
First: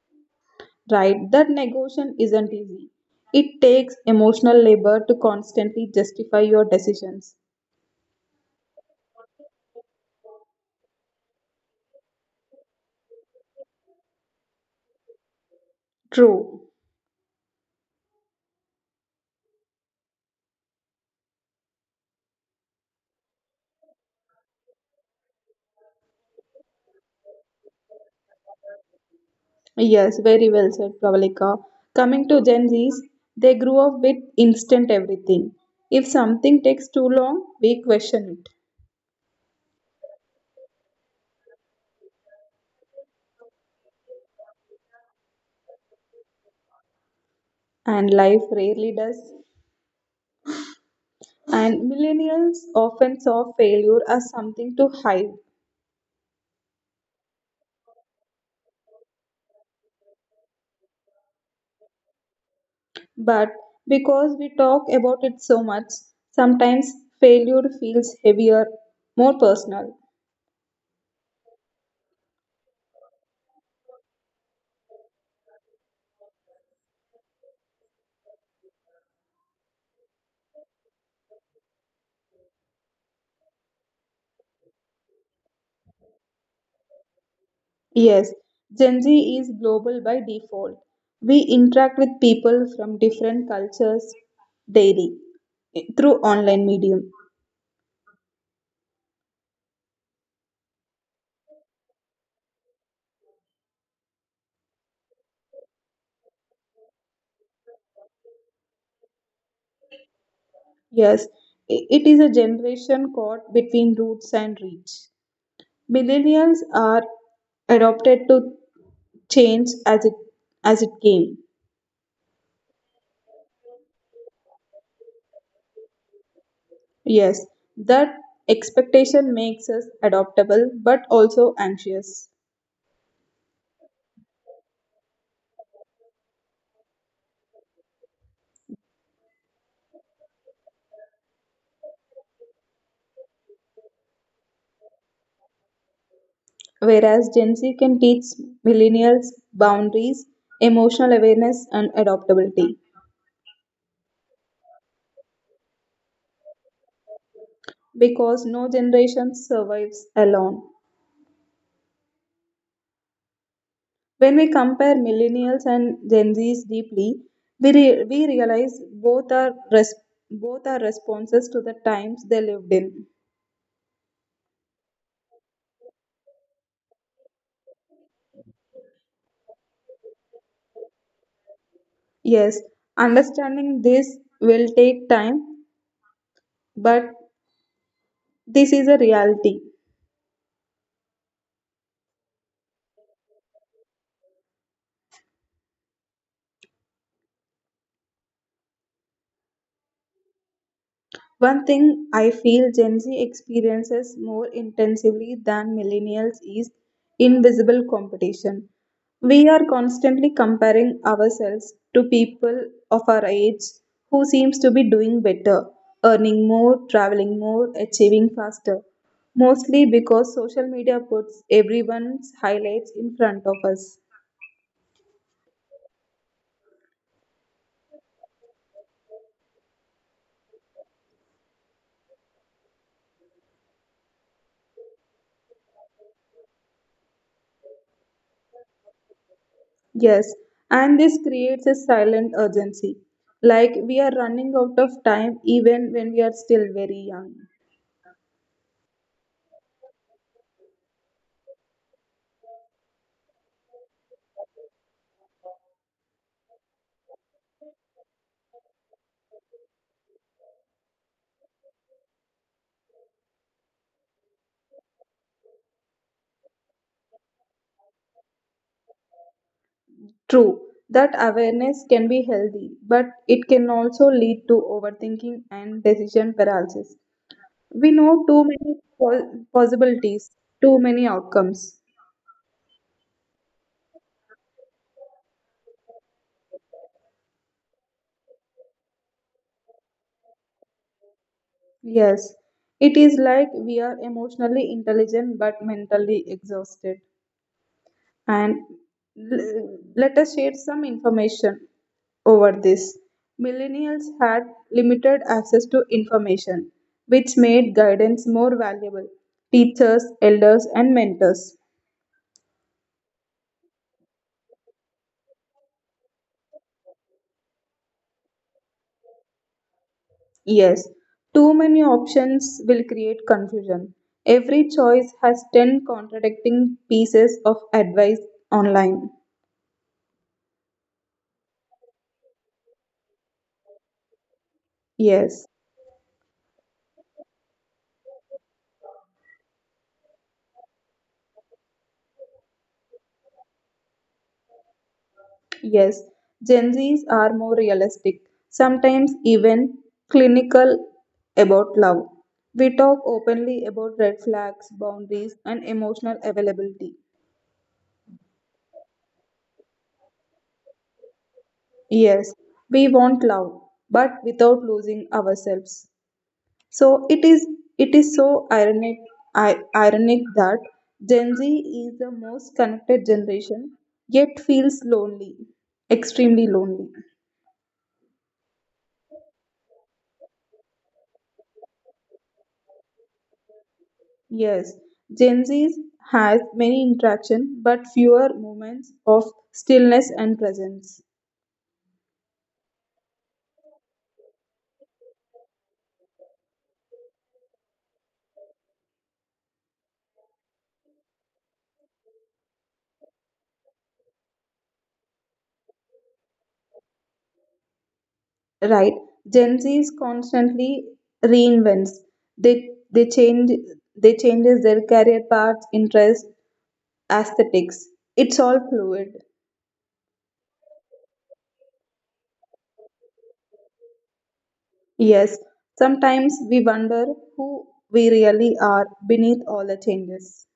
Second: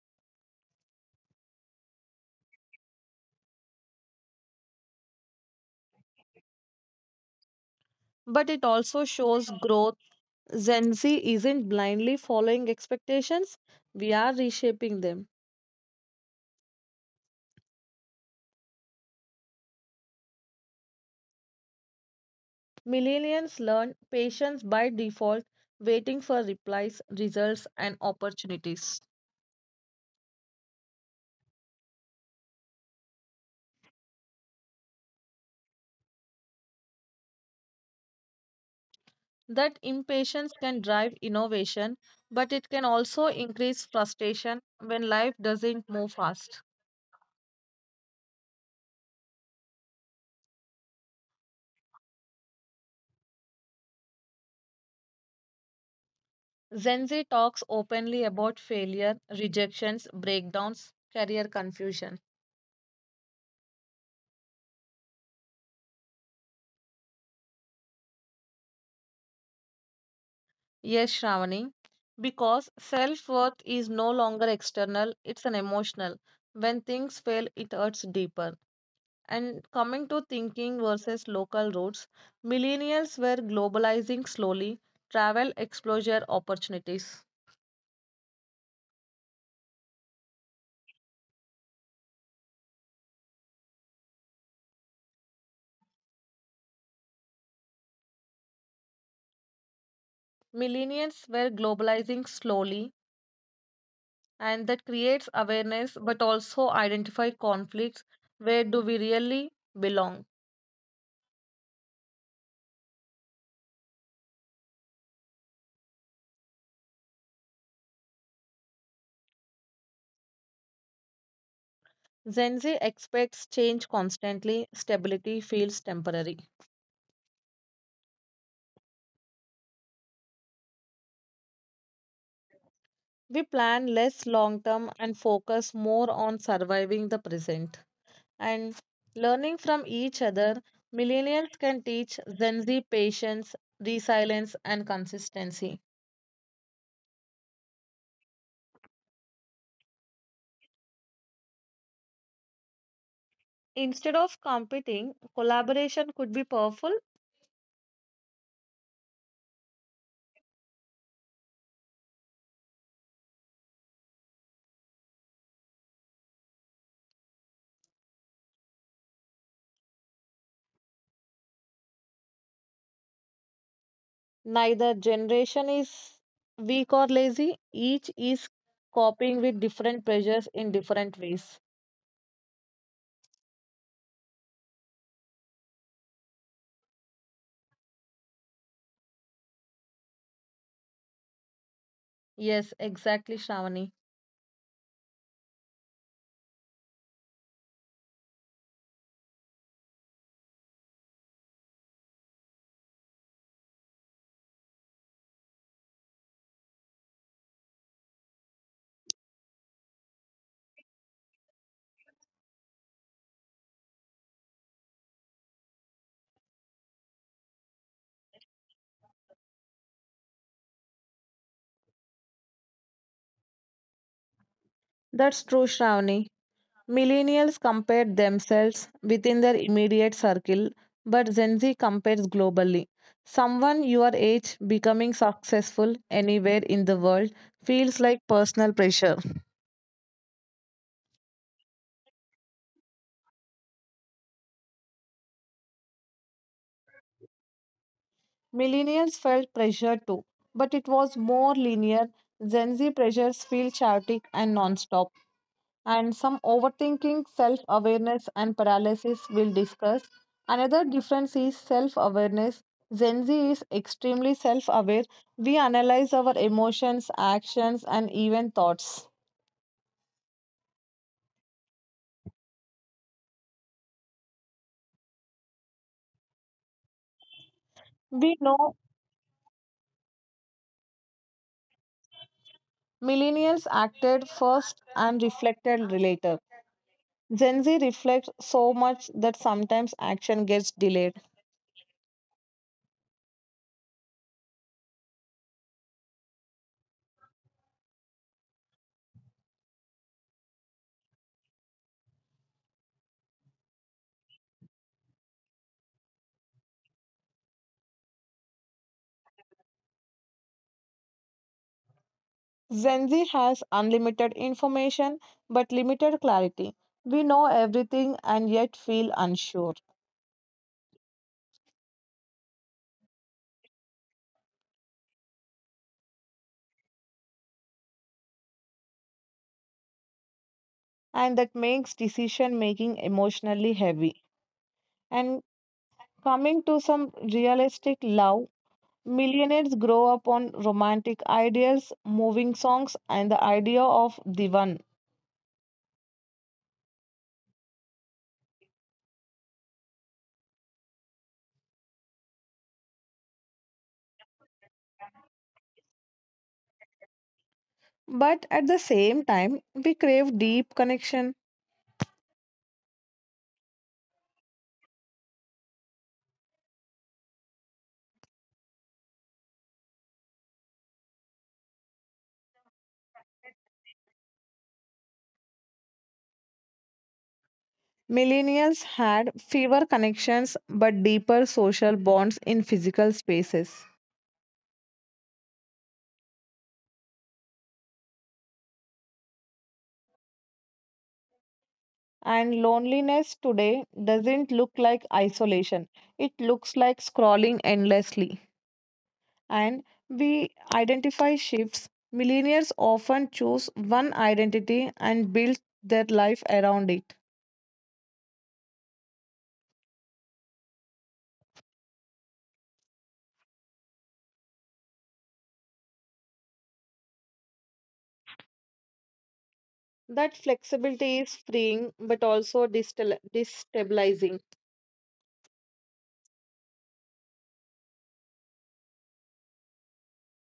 [SPEAKER 2] Right? That negotiation isn't easy. It takes emotional labor to constantly justify your decisions.
[SPEAKER 1] But it also shows growth. Gen Z isn't blindly following expectations, we are reshaping them.
[SPEAKER 2] True.
[SPEAKER 1] Millennials learn patience by default, waiting for replies, results, and opportunities.
[SPEAKER 2] Yes, very well said, Pravalika. Coming to Gen Zs, they grew up with instant everything. If something takes too long, we question it.
[SPEAKER 1] That impatience can drive innovation, but it can also increase frustration when life doesn't move fast.
[SPEAKER 2] And life rarely does. And millennials often saw failure as something to hide.
[SPEAKER 1] Gen Z talks openly about failure, rejections, breakdowns, career confusion.
[SPEAKER 2] But because we talk about it so much, sometimes failure feels heavier, more personal.
[SPEAKER 1] Yes, Shravani, because self worth is no longer external, it's an emotional. When things fail, it hurts deeper. And coming to thinking versus local roots, millennials were globalizing slowly, travel, exposure, opportunities.
[SPEAKER 2] Yes, Gen Z is global by default. We interact with people from different cultures daily through online medium.
[SPEAKER 1] Millennials were globalizing slowly, and that creates awareness but also identify conflicts. Where do we really belong?
[SPEAKER 2] Yes, it is a generation caught between roots and reach. Millennials are adopted to change as it came.
[SPEAKER 1] Gen Z expects change constantly, stability feels temporary.
[SPEAKER 2] Yes, that expectation makes us adaptable but also anxious.
[SPEAKER 1] We plan less long term and focus more on surviving the present. And learning from each other, millennials can teach Gen Z patience, resilience, and consistency.
[SPEAKER 2] Whereas Gen Z can teach millennials boundaries, emotional awareness, and adaptability
[SPEAKER 1] Instead of competing, collaboration could be powerful.
[SPEAKER 2] because no generation survives alone. When we compare millennials and Gen Zs deeply, we realize both are responses to the times they lived in.
[SPEAKER 1] Neither generation is weak or lazy, each is coping with different pressures in different ways.
[SPEAKER 2] Yes, understanding this will take time, but this is a reality.
[SPEAKER 1] Yes, exactly, Shravani.
[SPEAKER 2] One thing I feel Gen Z experiences more intensively than millennials is invisible competition. We are constantly comparing ourselves to people of our age who seems to be doing better, earning more, traveling more, achieving faster. Mostly because social media puts everyone's highlights in front of us.
[SPEAKER 1] That's true, Shravani. Millennials compare themselves within their immediate circle, but Gen Z compares globally. Someone your age becoming successful anywhere in the world feels like personal pressure.
[SPEAKER 2] Yes, and this creates a silent urgency. Like we are running out of time even when we are still very young.
[SPEAKER 1] Millennials felt pressure too, but it was more linear. Gen Z pressures feel chaotic and nonstop. And some overthinking, self awareness, and paralysis we'll discuss. Another difference is self awareness. Gen Z is extremely self aware. We analyze our emotions, actions, and even thoughts.
[SPEAKER 2] True, that awareness can be healthy, but it can also lead to overthinking and decision paralysis. We know
[SPEAKER 1] We
[SPEAKER 2] too
[SPEAKER 1] know
[SPEAKER 2] many possibilities, too many outcomes.
[SPEAKER 1] millennials acted first and reflected later. Gen Z reflects so much that sometimes action gets delayed.
[SPEAKER 2] Yes, it is like we are emotionally intelligent but mentally exhausted. And let us share some information over this. Millennials had limited access to information, which made guidance more valuable. Teachers, elders, and mentors.
[SPEAKER 1] Gen Z has unlimited information but limited clarity. We know everything and yet feel unsure.
[SPEAKER 2] Yes, too many options will create confusion. Every choice has 10 contradicting pieces of advice online.
[SPEAKER 1] And that makes decision making emotionally heavy. And
[SPEAKER 2] Yes.
[SPEAKER 1] coming to some realistic love, millionaires grow up on romantic ideas, moving songs, and the idea of the one.
[SPEAKER 2] Yes, Gen Zs are more realistic, sometimes even clinical about love. We talk openly about red flags, boundaries, and emotional availability.
[SPEAKER 1] But at the same time, we crave deep connection.
[SPEAKER 2] Yes, we want love, but without losing ourselves. So it is so ironic ironic that Gen Z is the most connected generation, yet feels lonely, extremely lonely.
[SPEAKER 1] Millennials had fewer connections but deeper social bonds in physical spaces.
[SPEAKER 2] Yes, Gen Z has many interaction but fewer moments of stillness and presence.
[SPEAKER 1] And loneliness today doesn't look like isolation, it looks like scrolling endlessly. And we identify shifts. Millennials often choose one identity and build their life around it.
[SPEAKER 2] Right? Gen Z is constantly reinvents. They they change they changes their career paths, interests, aesthetics. It's all fluid.
[SPEAKER 1] That flexibility is freeing but also destabilizing.
[SPEAKER 2] Yes, sometimes we wonder who we really are beneath all the changes.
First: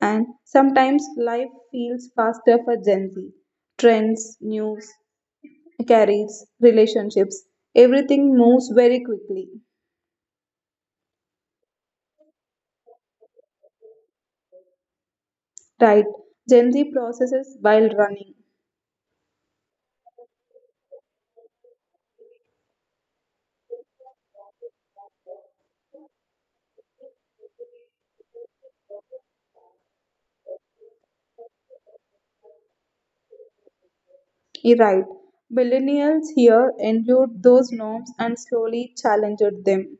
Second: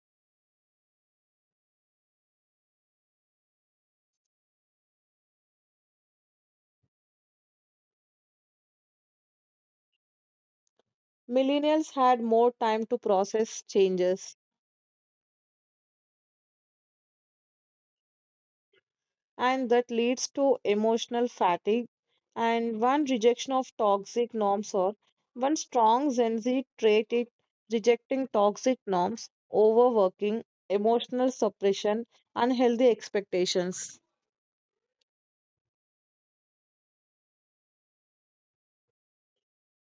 [SPEAKER 2] And sometimes life feels faster for Gen Z. Trends, news, carries, relationships, everything moves very quickly.
[SPEAKER 1] Millennials had more time to process changes.
[SPEAKER 2] Right. Gen Z processes while running.
[SPEAKER 1] And that leads to emotional fatigue. And one rejection of toxic norms or one strong Gen Z trait is rejecting toxic norms, overworking, emotional suppression, unhealthy expectations.
[SPEAKER 2] You're right. Millennials here endured those norms and slowly challenged them.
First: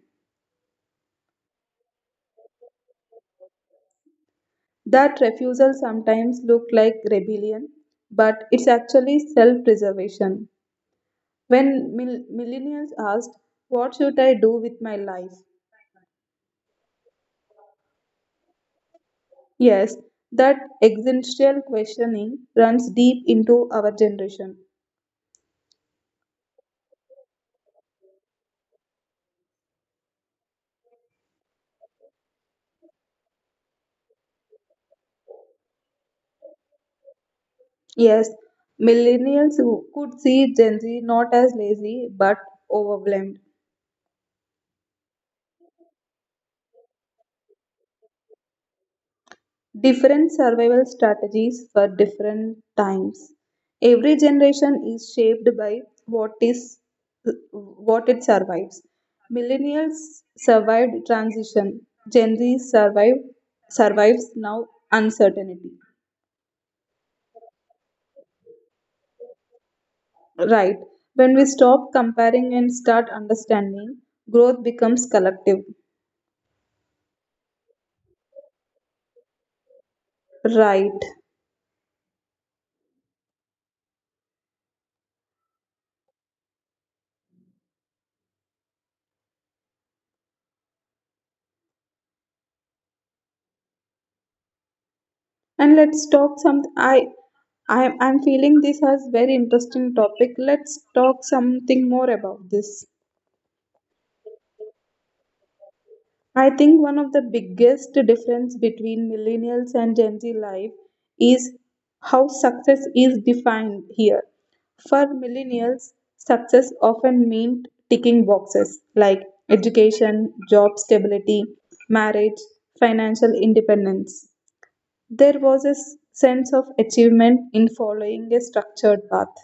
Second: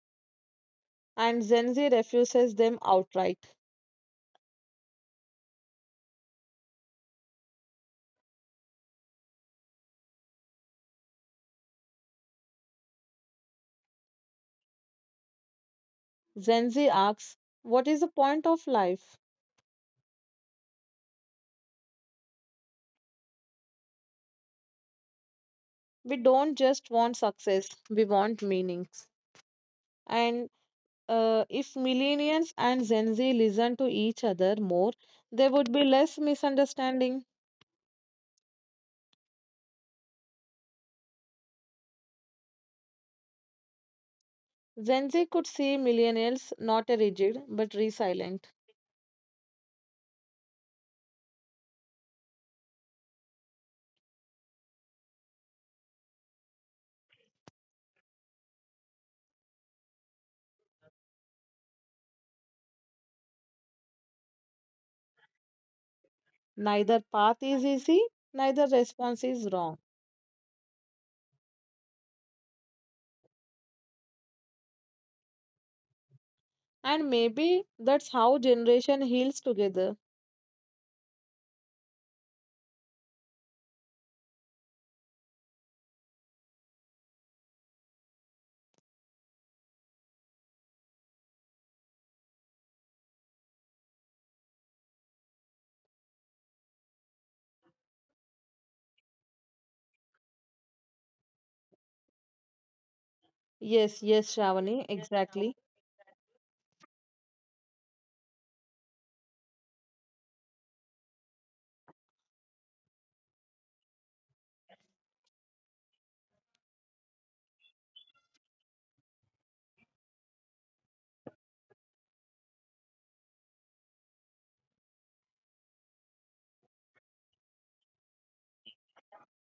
[SPEAKER 1] And Gen Z refuses them outright.
[SPEAKER 2] That refusal sometimes looked like rebellion, but it's actually self preservation. When millennials asked, what should I do with my life?
[SPEAKER 1] Gen Z asks, what is the point of life?
[SPEAKER 2] Yes, that existential questioning runs deep into our generation.
[SPEAKER 1] We don't just want success, we want meanings. And if millennials and Gen Z listen to each other more, there would be less misunderstanding.
[SPEAKER 2] Yes, millennials who could see Gen Z not as lazy but overwhelmed.
[SPEAKER 1] Gen Z could see millennials not a rigid but resilient.
[SPEAKER 2] Different survival strategies for different times. Every generation is shaped by what is what it survives. Millennials survived transition. Gen Z survived survives now uncertainty.
[SPEAKER 1] Neither path is easy, neither response is wrong.
[SPEAKER 2] Right. When we stop comparing and start understanding, growth becomes collective.
[SPEAKER 1] And maybe that's how generation heals together.
[SPEAKER 2] Right. And let's talk some I I'm feeling this as very interesting topic. Let's talk something more about this.
[SPEAKER 1] Yes, yes, Shravani, exactly.
[SPEAKER 2] I think one of the biggest difference between millennials and Gen Z life is how success is defined here. For millennials, success often meant ticking boxes like education, job stability, marriage, financial independence. There was a sense of achievement in following a structured path.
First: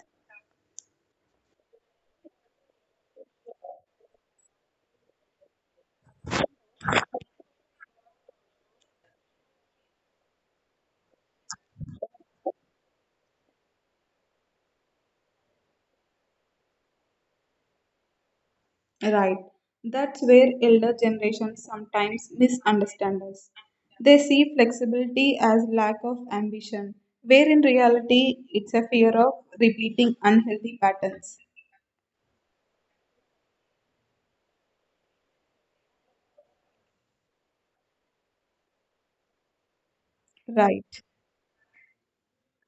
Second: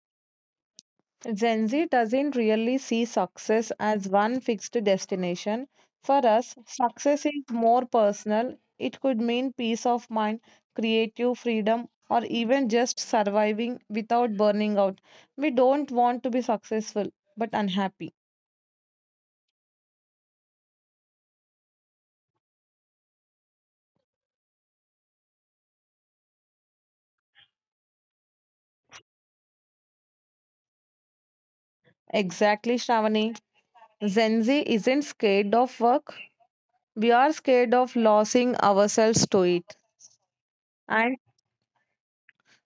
[SPEAKER 1] Gen Z doesn't really see success as one fixed destination. For us, success is more personal. It could mean peace of mind, creative freedom, or even just surviving without burning out. We don't want to be successful but unhappy.
[SPEAKER 2] Right. That's where elder generations sometimes misunderstand us. They see flexibility as lack of ambition, where in reality it's a fear of repeating unhealthy patterns.
[SPEAKER 1] Exactly, Shravani. Gen Z isn't scared of work. We are scared of losing ourselves to it.
[SPEAKER 2] Right.
[SPEAKER 1] And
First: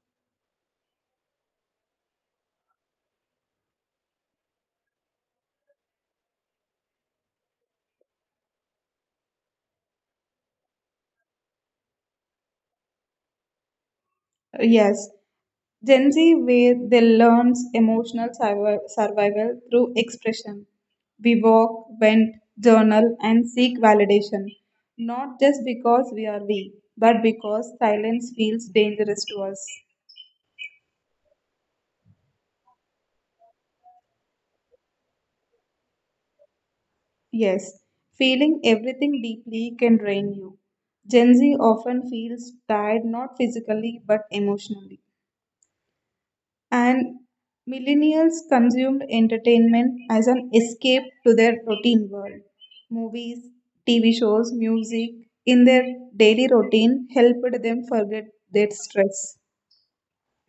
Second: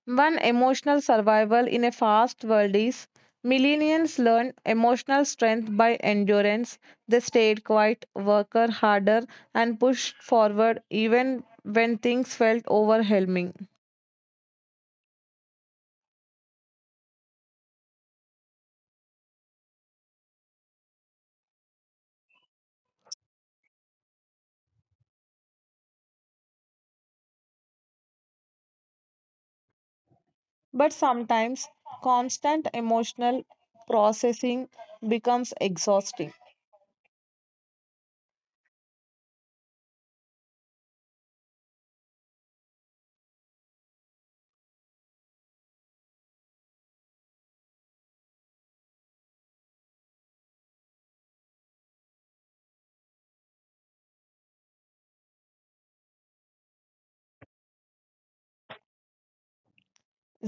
[SPEAKER 1] one emotional survival in a fast world is millennials learned emotional strength by endurance. They stayed quiet, worked harder, and pushed forward even when things felt overwhelming.
[SPEAKER 2] Yes. Gen Z, where they learns emotional survival through expression. We walk, vent, journal, and seek validation, not just because we are weak, but because silence feels dangerous to us.
[SPEAKER 1] But sometimes constant emotional processing becomes exhausting.
[SPEAKER 2] Yes, feeling everything deeply can drain you. Gen Z often feels tired not physically but emotionally. And millennials consumed entertainment as an escape to their routine world. Movies, TV shows, music in their daily routine helped them forget their stress.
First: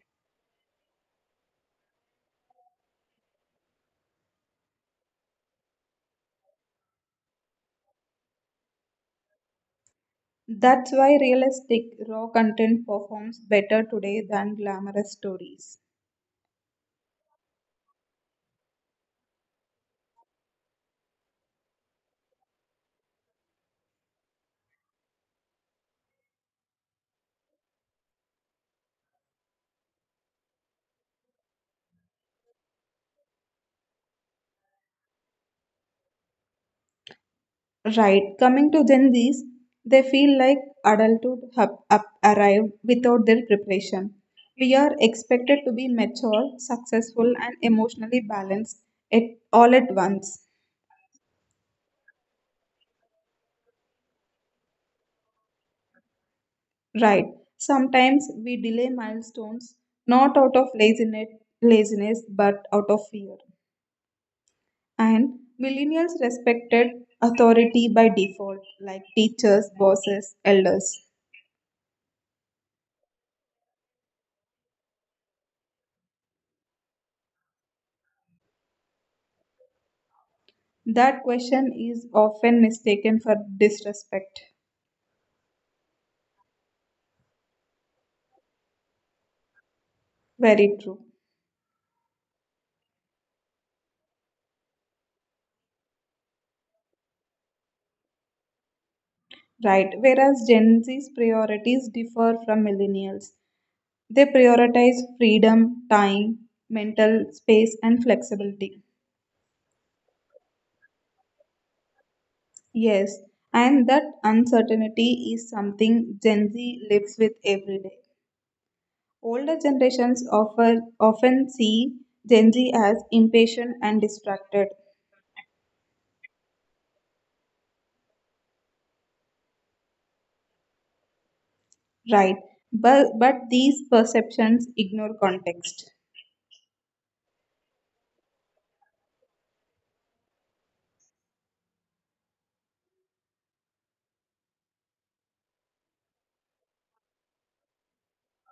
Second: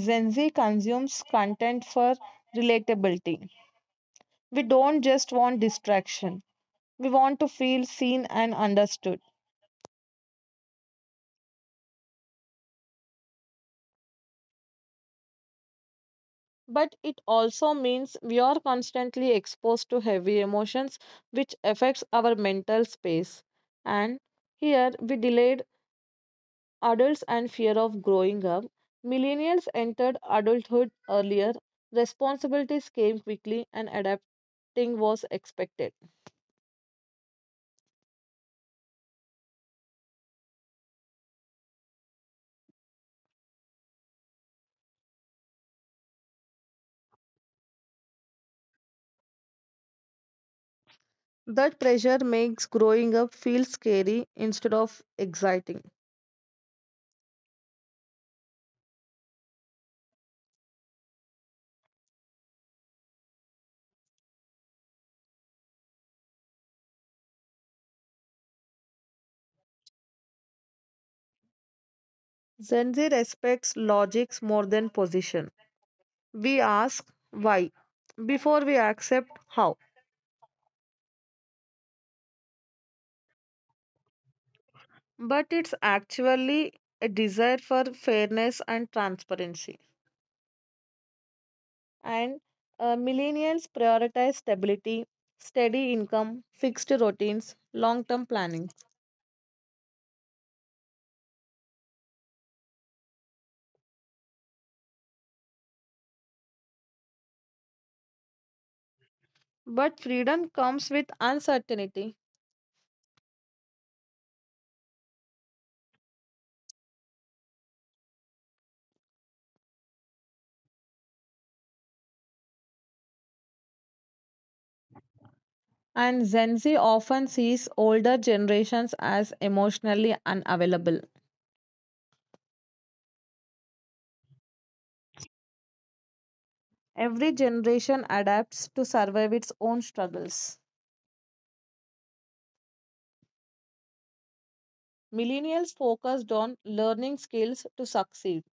[SPEAKER 1] Gen Z consumes content for relatability. We don't just want distraction, we want to feel seen and understood.
[SPEAKER 2] That's why realistic, raw content performs better today than glamorous stories.
[SPEAKER 1] But it also means we are constantly exposed to heavy emotions which affects our mental space. And here we delayed adults and fear of growing up. Millennials entered adulthood earlier, responsibilities came quickly and adapting was expected.
[SPEAKER 2] Right, coming to Gen Zs, they feel like adulthood have up arrived without their preparation. We are expected to be mature, successful, and emotionally balanced at all at once.
[SPEAKER 1] That pressure makes growing up feel scary instead of exciting.
[SPEAKER 2] Right, sometimes we delay milestones not out of laziness, laziness but out of fear. And millennials respected authority by default, like teachers, bosses, elders.
[SPEAKER 1] Gen Z respects logics more than position. We ask why before we accept how.
[SPEAKER 2] That question is often mistaken for disrespect.
[SPEAKER 1] But it's actually a desire for fairness and transparency.
[SPEAKER 2] Very true.
[SPEAKER 1] And millennials prioritize stability, steady income, fixed routines, long term planning.
[SPEAKER 2] Right. Whereas Gen Z's priorities differ from millennials, they prioritize freedom, time, mental space, and flexibility.
[SPEAKER 1] But freedom comes with uncertainty.
[SPEAKER 2] Yes, and that uncertainty is something Gen Z lives with every day. Older generations offer, often see Gen Z as impatient and distracted.
[SPEAKER 1] And Gen Z often sees older generations as emotionally unavailable.
[SPEAKER 2] Right. But these perceptions ignore context.
[SPEAKER 1] Every generation adapts to survive its own struggles. Millennials focused on learning skills to succeed.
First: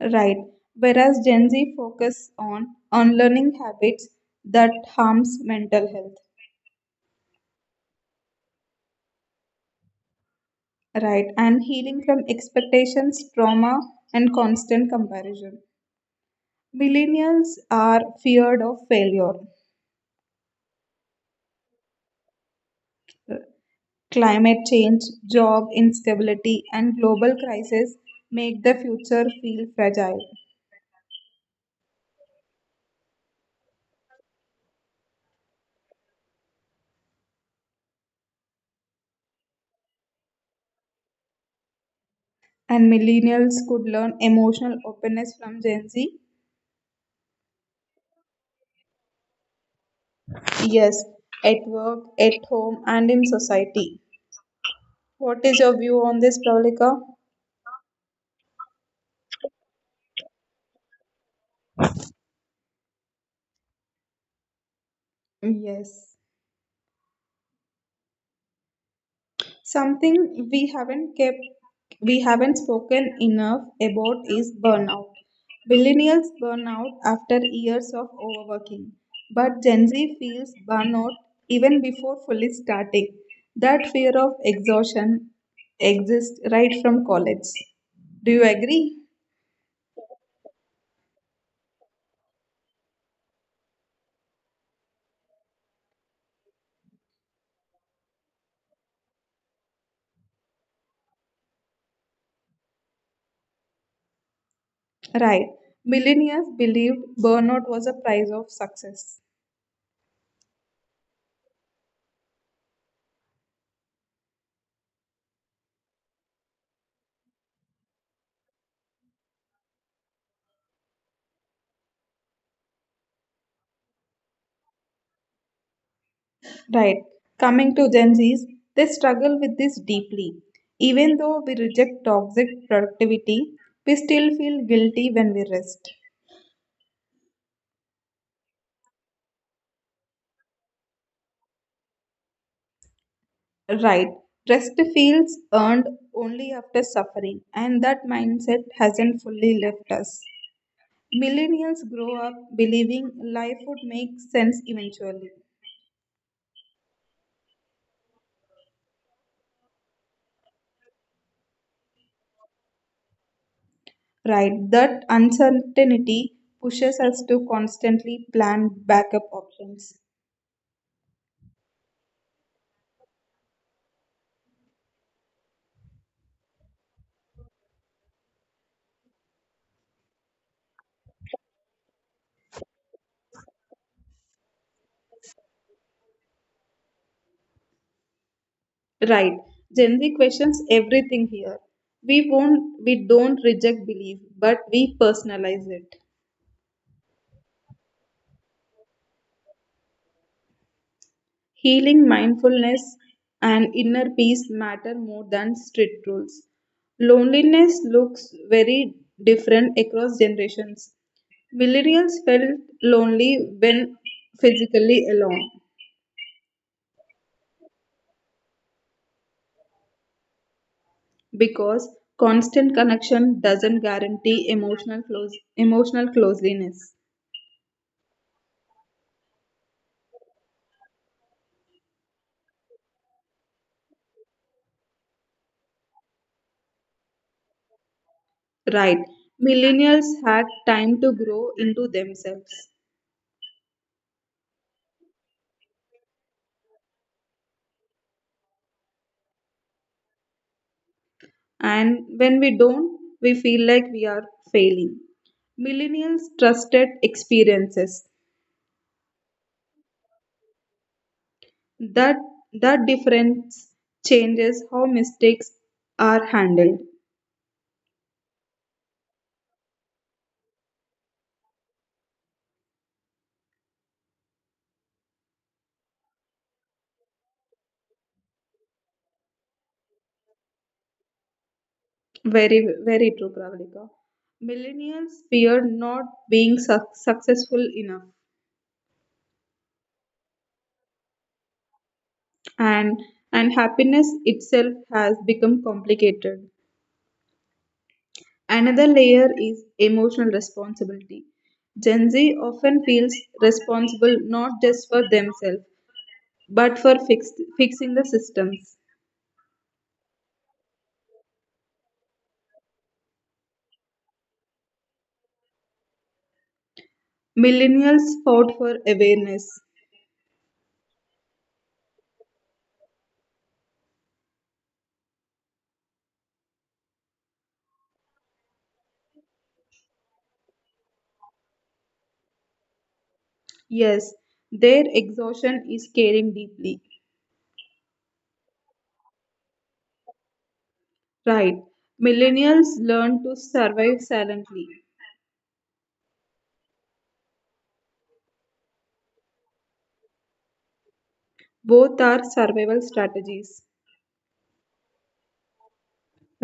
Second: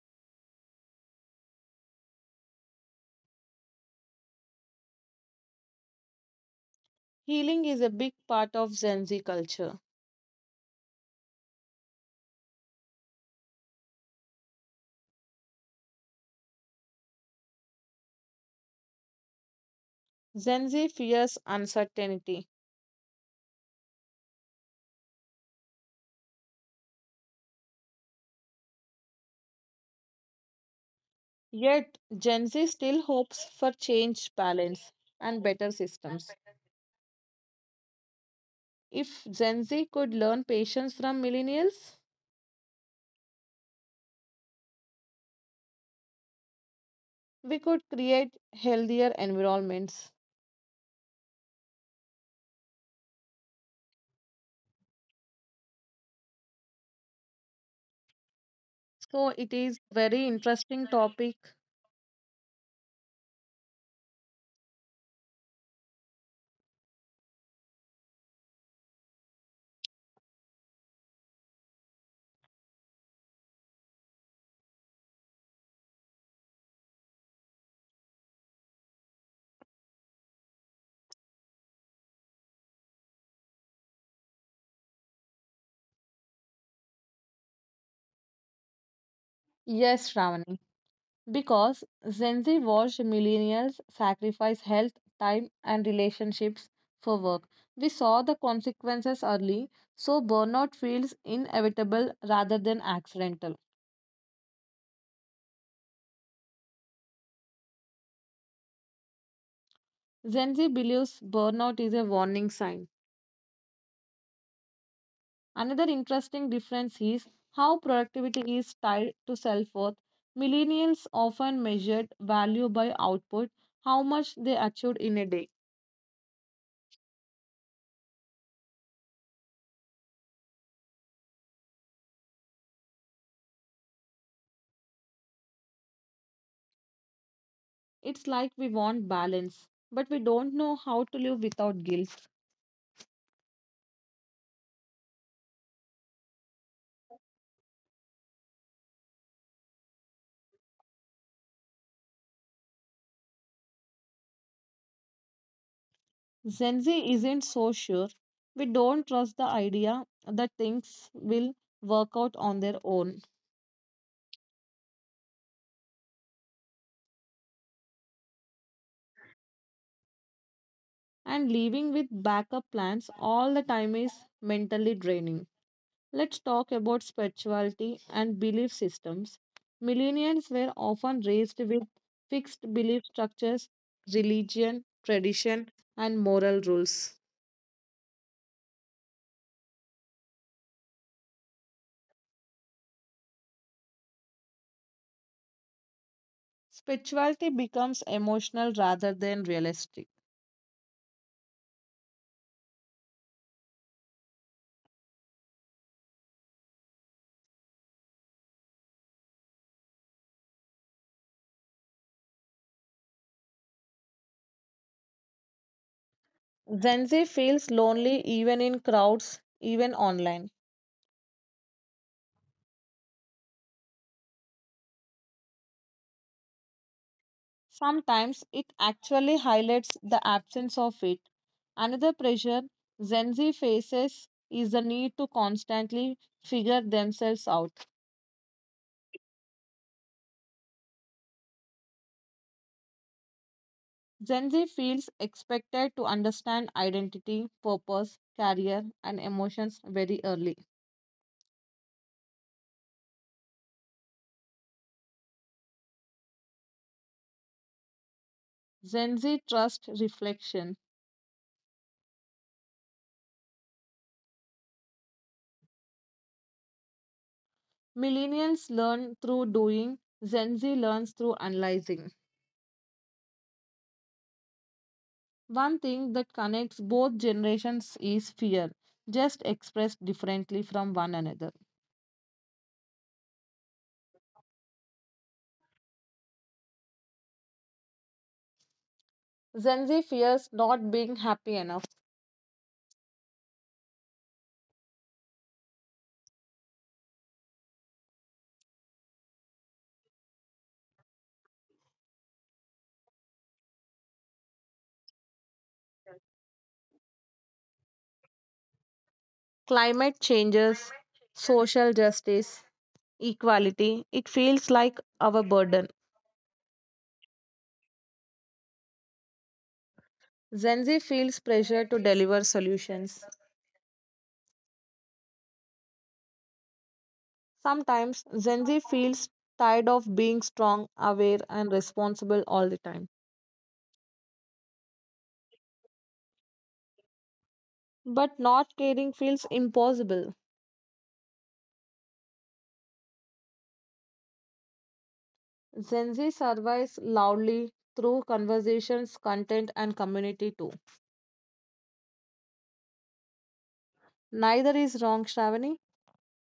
[SPEAKER 2] Right. Whereas Gen Z focus on unlearning habits that harms mental health.
[SPEAKER 1] Healing is a big part of Gen Z culture.
[SPEAKER 2] Right. And healing from expectations, trauma, and constant comparison. Millennials are feared of failure.
[SPEAKER 1] Gen Z fears uncertainty,
[SPEAKER 2] Climate change, job instability, and global crisis make the future feel fragile.
[SPEAKER 1] yet Gen Z still hopes for change, balance, and better systems. If Gen Z could learn patience from millennials,
[SPEAKER 2] And millennials could learn emotional openness from Gen Z.
[SPEAKER 1] we could create healthier environments.
[SPEAKER 2] Yes, at work, at home, and in society. What is your view on this, Pravalika?
[SPEAKER 1] So it is very interesting topic.
[SPEAKER 2] Yes. Something we haven't kept, we haven't spoken enough about is burnout. Millennials burn out after years of overworking, but Gen Z feels burnout even before fully starting. That fear of exhaustion exists right from college. Do you agree?
[SPEAKER 1] Yes, Shravani. Because Gen Z watched millennials sacrifice health, time, and relationships for work. We saw the consequences early, so burnout feels inevitable rather than accidental.
[SPEAKER 2] Right. Millennials believed burnout was a price of success.
[SPEAKER 1] Gen Z believes burnout is a warning sign. Another interesting difference is how productivity is tied to self worth. Millennials often measured value by output, how much they achieved in a day.
[SPEAKER 2] Right. Coming to Gen Zs, they struggle with this deeply. Even though we reject toxic productivity, we still feel guilty when we rest.
[SPEAKER 1] It's like we want balance, but we don't know how to live without guilt.
[SPEAKER 2] Right. Rest feels earned only after suffering, and that mindset hasn't fully left us. Millennials grow up believing life would make sense eventually.
[SPEAKER 1] Gen Z isn't so sure. We don't trust the idea that things will work out on their own.
[SPEAKER 2] Right. That uncertainty pushes us to constantly plan backup options.
[SPEAKER 1] And living with backup plans all the time is mentally draining. Let's talk about spirituality and belief systems. Millennials were often raised with fixed belief structures, religion, tradition, and moral rules.
[SPEAKER 2] Right. Gen Z questions everything here. We don't reject belief, but we personalize it.
[SPEAKER 1] Spirituality becomes emotional rather than realistic.
[SPEAKER 2] Healing, mindfulness, and inner peace matter more than strict rules. Loneliness looks very different across generations. Millennials felt lonely when physically alone,
[SPEAKER 1] Gen Z feels lonely even in crowds, even online.
[SPEAKER 2] because constant connection doesn't guarantee emotional closeness.
[SPEAKER 1] Sometimes it actually highlights the absence of it. Another pressure Gen Z faces is the need to constantly figure themselves out.
[SPEAKER 2] Right. Millennials had time to grow into themselves.
[SPEAKER 1] Gen Z feels expected to understand identity, purpose, career, and emotions very early.
[SPEAKER 2] And when we don't, we feel like we are failing. Millennials trusted experiences.
[SPEAKER 1] Gen Z trusts reflection.
[SPEAKER 2] That that difference changes how mistakes are handled.
[SPEAKER 1] Millennials learn through doing, Gen Z learns through analyzing. One thing that connects both generations is fear, just expressed differently from one another.
[SPEAKER 2] Very very true, Pravalika. Millennials fear not being successful enough,
[SPEAKER 1] Gen Z fears not being happy enough.
[SPEAKER 2] and and happiness itself has become complicated. Another layer is emotional responsibility. Gen Z often feels responsible not just for themselves but for fixing the systems.
[SPEAKER 1] Climate changes, social justice, equality, it feels like our burden.
[SPEAKER 2] Millennials fought for awareness.
[SPEAKER 1] Gen Z feels pressure to deliver solutions. Sometimes Gen Z feels tired of being strong, aware, and responsible all the time.
[SPEAKER 2] Yes, their exhaustion is caring deeply.
[SPEAKER 1] But not caring feels impossible.
[SPEAKER 2] Right. Millennials learn to survive silently.
[SPEAKER 1] Gen Z survives loudly through conversations, content, and community too.
[SPEAKER 2] Both are survival strategies.
[SPEAKER 1] Neither is wrong, Shravani.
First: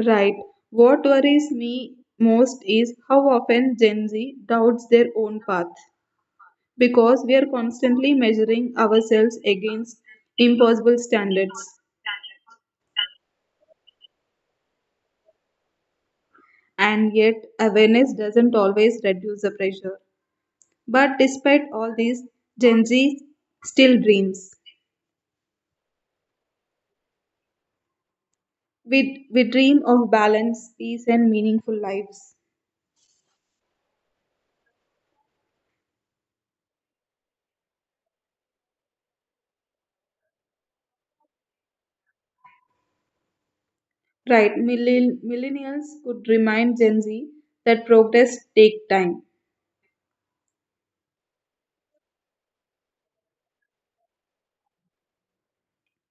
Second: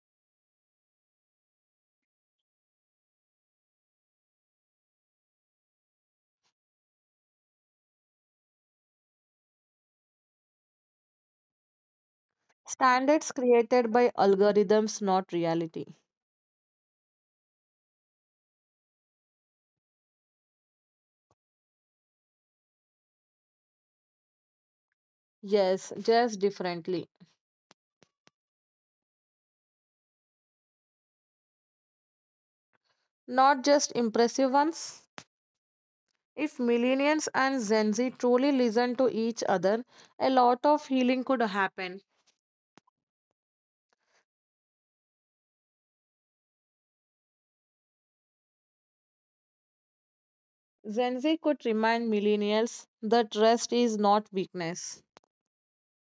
[SPEAKER 2] Right. What worries me most is how often Gen Z doubts their own path, because we are constantly measuring ourselves against impossible standards,
[SPEAKER 1] Standards created by algorithms, not reality.
[SPEAKER 2] and yet awareness doesn't always reduce the pressure. But despite all these, Gen Z still dreams.
[SPEAKER 1] Yes, just differently.
[SPEAKER 2] We dream of balance, peace and meaningful lives.
[SPEAKER 1] Not just impressive ones. If millennials and Gen Z truly listen to each other, a lot of healing could happen.
[SPEAKER 2] Right, millennials could remind Gen Z that progress takes time.
[SPEAKER 1] Gen Z could remind millennials that rest is not weakness.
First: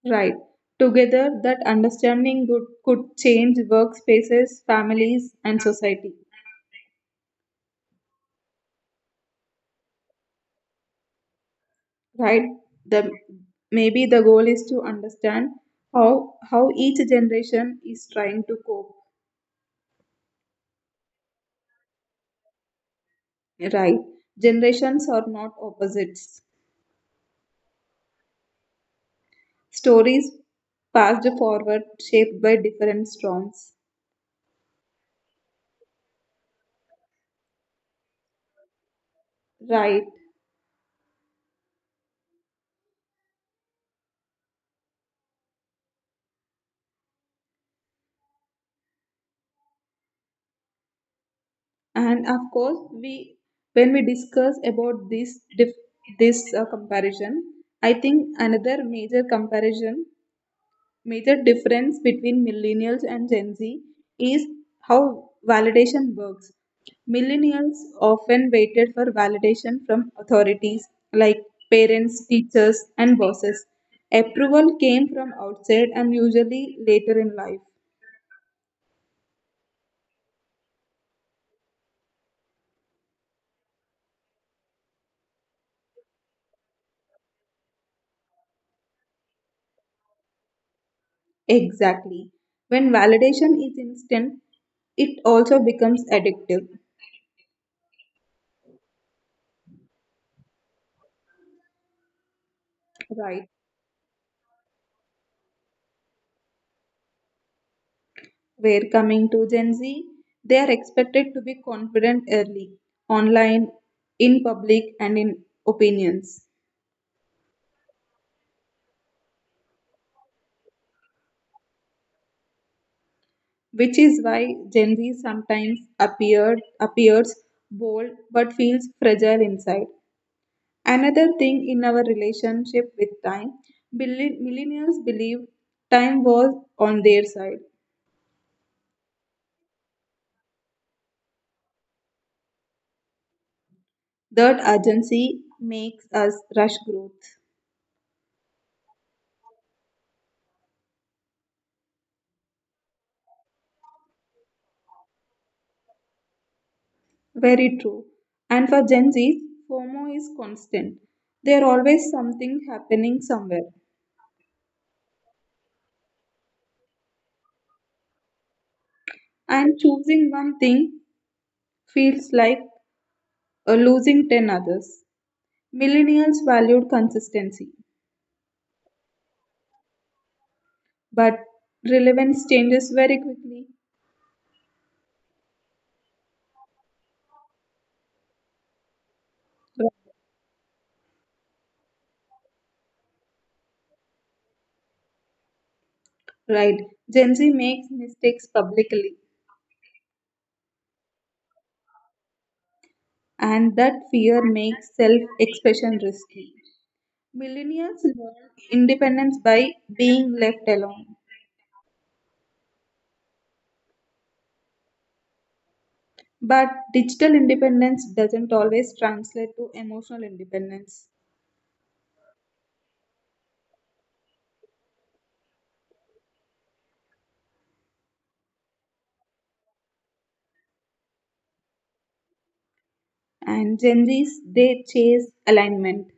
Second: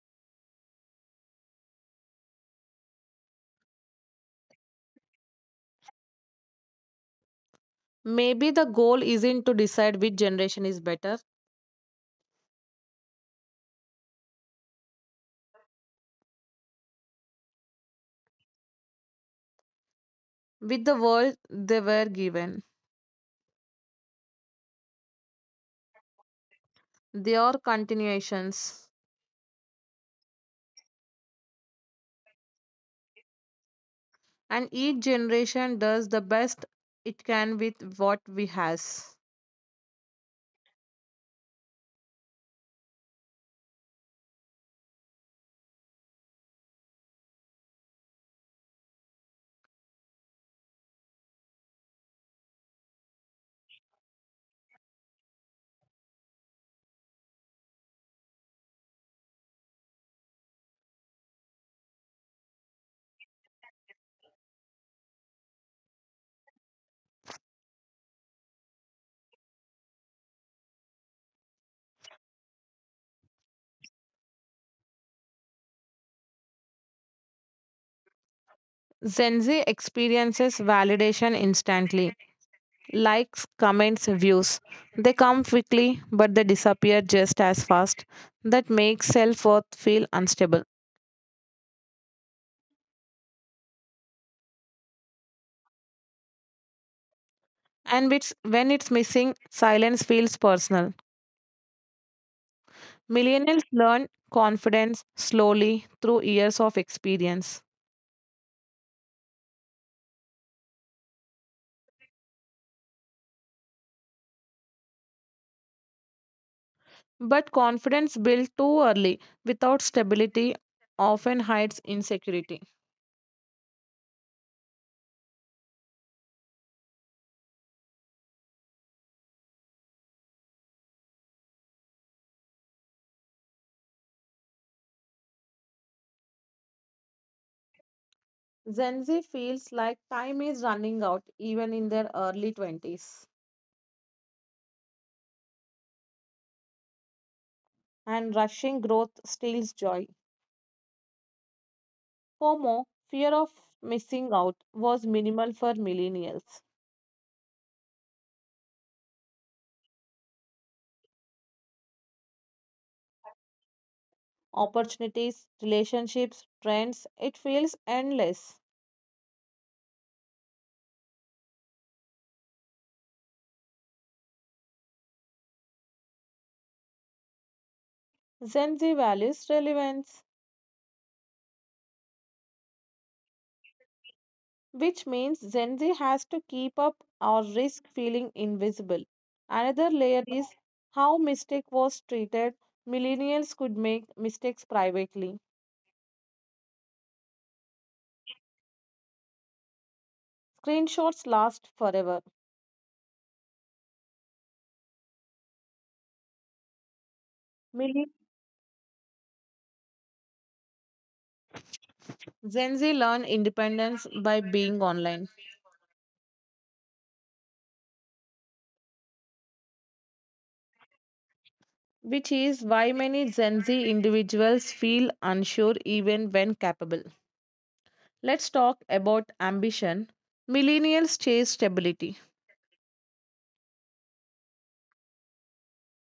[SPEAKER 2] Right, together that understanding could change workspaces, families and society.
[SPEAKER 1] Maybe the goal isn't to decide which generation is better,
[SPEAKER 2] Right. the Maybe the goal is to understand how each generation is trying to cope.
[SPEAKER 1] with the world they were given.
[SPEAKER 2] Right. Generations are not opposites,
[SPEAKER 1] They are continuations,
[SPEAKER 2] stories passed forward, shaped by different storms.
[SPEAKER 1] and each generation does the best it can with what we has.
[SPEAKER 2] Right. And of course, we, when we discuss about this comparison, I think another major difference between millennials and Gen Z is how validation works. Millennials often waited for validation from authorities like parents, teachers, and bosses. Approval came from outside and usually later in life.
[SPEAKER 1] Gen Z experiences validation instantly, likes, comments, views. They come quickly, but they disappear just as fast. That makes self worth feel unstable.
[SPEAKER 2] Exactly. When validation is instant, it also becomes addictive,
[SPEAKER 1] And it's, when it's missing, silence feels personal.
[SPEAKER 2] right?
[SPEAKER 1] Millennials learn confidence slowly through years of experience.
[SPEAKER 2] Where coming to Gen Z, they are expected to be confident early, online, in public, and in opinions,
[SPEAKER 1] But confidence built too early without stability often hides insecurity.
[SPEAKER 2] which is why Gen Z sometimes appears bold but feels fragile inside. Another thing in our relationship with time, millennials believe time was on their side.
[SPEAKER 1] Gen Z feels like time is running out even in their early 20s,
[SPEAKER 2] That urgency makes us rush growth.
[SPEAKER 1] and rushing growth steals joy. FOMO, fear of missing out, was minimal for millennials.
[SPEAKER 2] Very true. And for Gen Z, FOMO is constant. There always something happening somewhere,
[SPEAKER 1] Opportunities, relationships, trends, it feels endless.
[SPEAKER 2] and choosing one thing feels like losing 10 others. Millennials valued consistency,
[SPEAKER 1] Gen Z values relevance,
[SPEAKER 2] but relevance changes very quickly.
[SPEAKER 1] which means Gen Z has to keep up or risk feeling invisible. Another layer is how mistake was treated. Millennials could make mistakes privately.
[SPEAKER 2] Right. Gen Z makes mistakes publicly,
[SPEAKER 1] Screenshots last forever.
[SPEAKER 2] and that fear makes self expression risky. Millennials
[SPEAKER 1] Millenn-
[SPEAKER 2] learn independence by being left alone.
[SPEAKER 1] Gen Z learn independence by being online,
[SPEAKER 2] But digital independence doesn't always translate to emotional independence.
[SPEAKER 1] which is why many Gen Z individuals feel unsure even when capable. Let's talk about ambition. Millennials chase stability.
[SPEAKER 2] And Gen Zs, they chase alignment,